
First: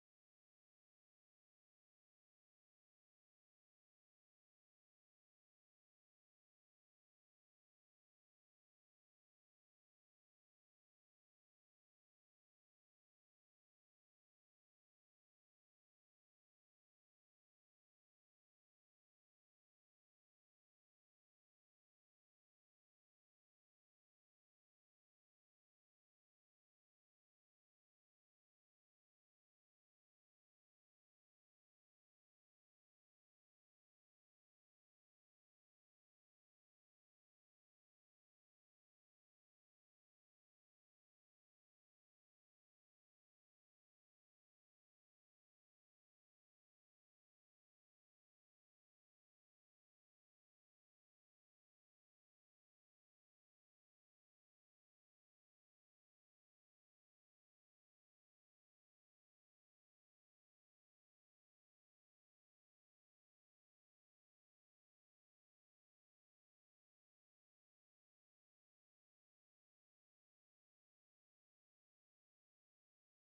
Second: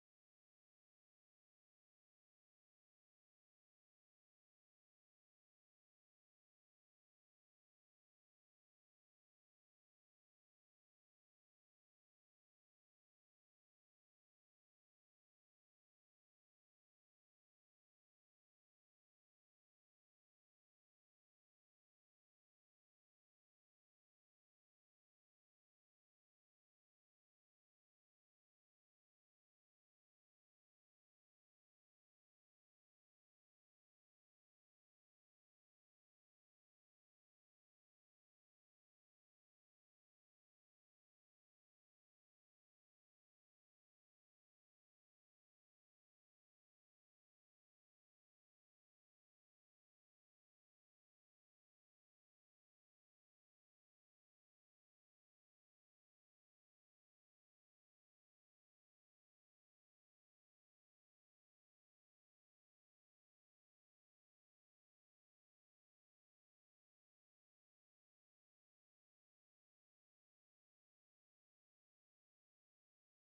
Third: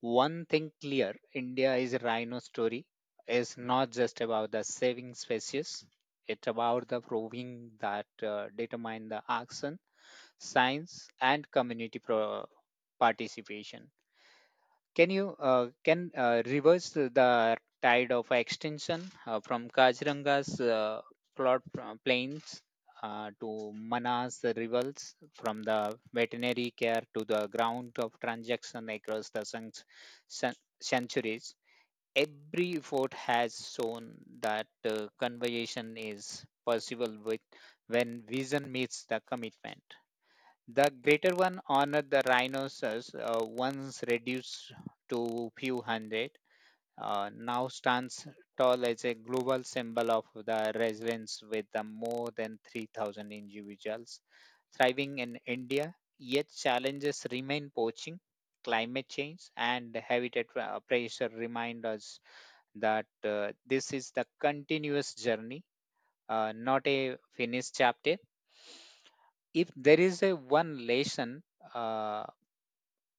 Speaker 1: one thing clear, India is a rhino story is not just about the saving species. It's about the proving that uh, determine the action, science, and community pro- participation. Can you uh, can uh, reverse the the tide of extinction uh, from Kajiranga's uh, plot uh, plains uh, to Manas rivers, from the veterinary care to the ground of transaction across the cen- cen- centuries? Every fort has shown that uh, conversation is possible with when vision meets the commitment. The greater one honored the rhinoceros, uh, once reduced to few hundred, uh, now stands tall as a global symbol of the resilience with the more than three thousand individuals thriving in India. Yet challenges remain poaching, climate change, and habitat uh, pressure remind us that uh, this is the continuous journey, uh, not a finished chapter. If there is a one lesson uh,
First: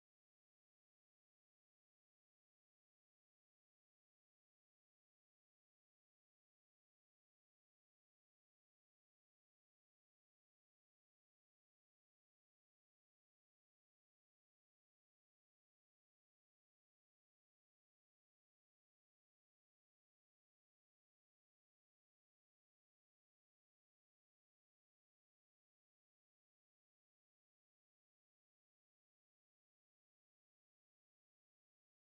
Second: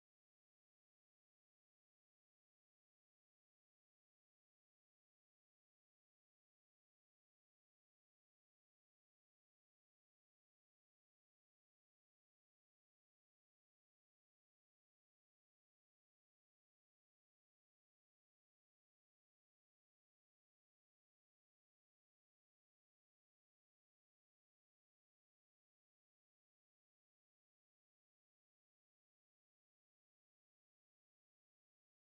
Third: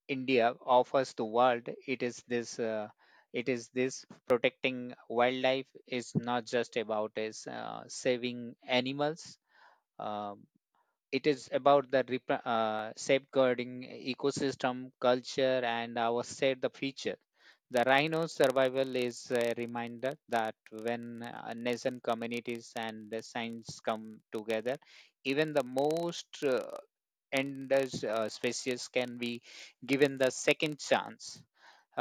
Speaker 1: India offers the world, it is this. Uh, it is this, protecting wildlife is not just about is uh, saving animals. Um it is about the rep- uh, safeguarding ecosystem, culture, and our state the future. The rhino survival is a reminder that when uh, nation communities and the science come together, even the most uh, endangered uh, species can be given the second chance.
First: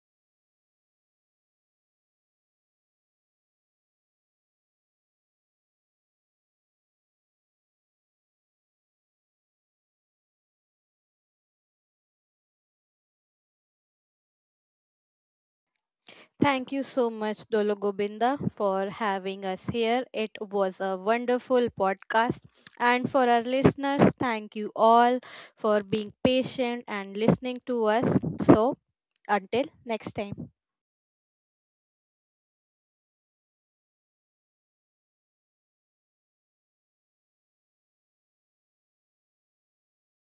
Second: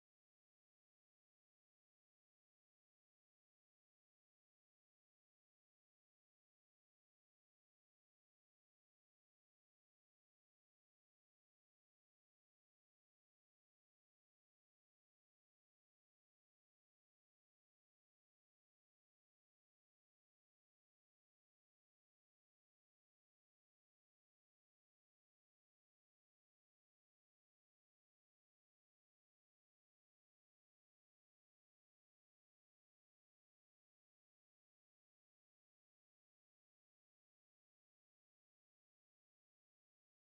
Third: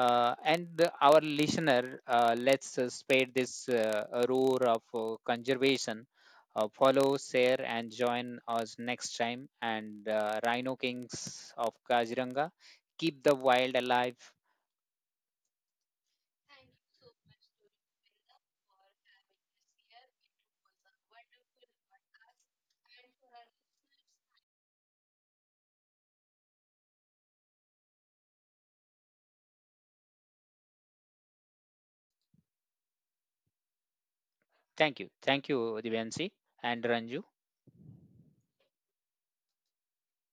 Speaker 1: Uh, and the- our listener, uh, let's uh, spare this uh, roar of uh, conservation, uh, follow, share, and join us next time. And uh, Rhino Kings of Kaziranga, keep the wild alive.
Speaker 2: Thank you so much, Dolo Gobinda, for having us here. It was a wonderful podcast. And for our listeners, thank you all for being patient and listening to us. So, until next time.
Speaker 1: Thank you. Thank you, Divyansi and Ranju.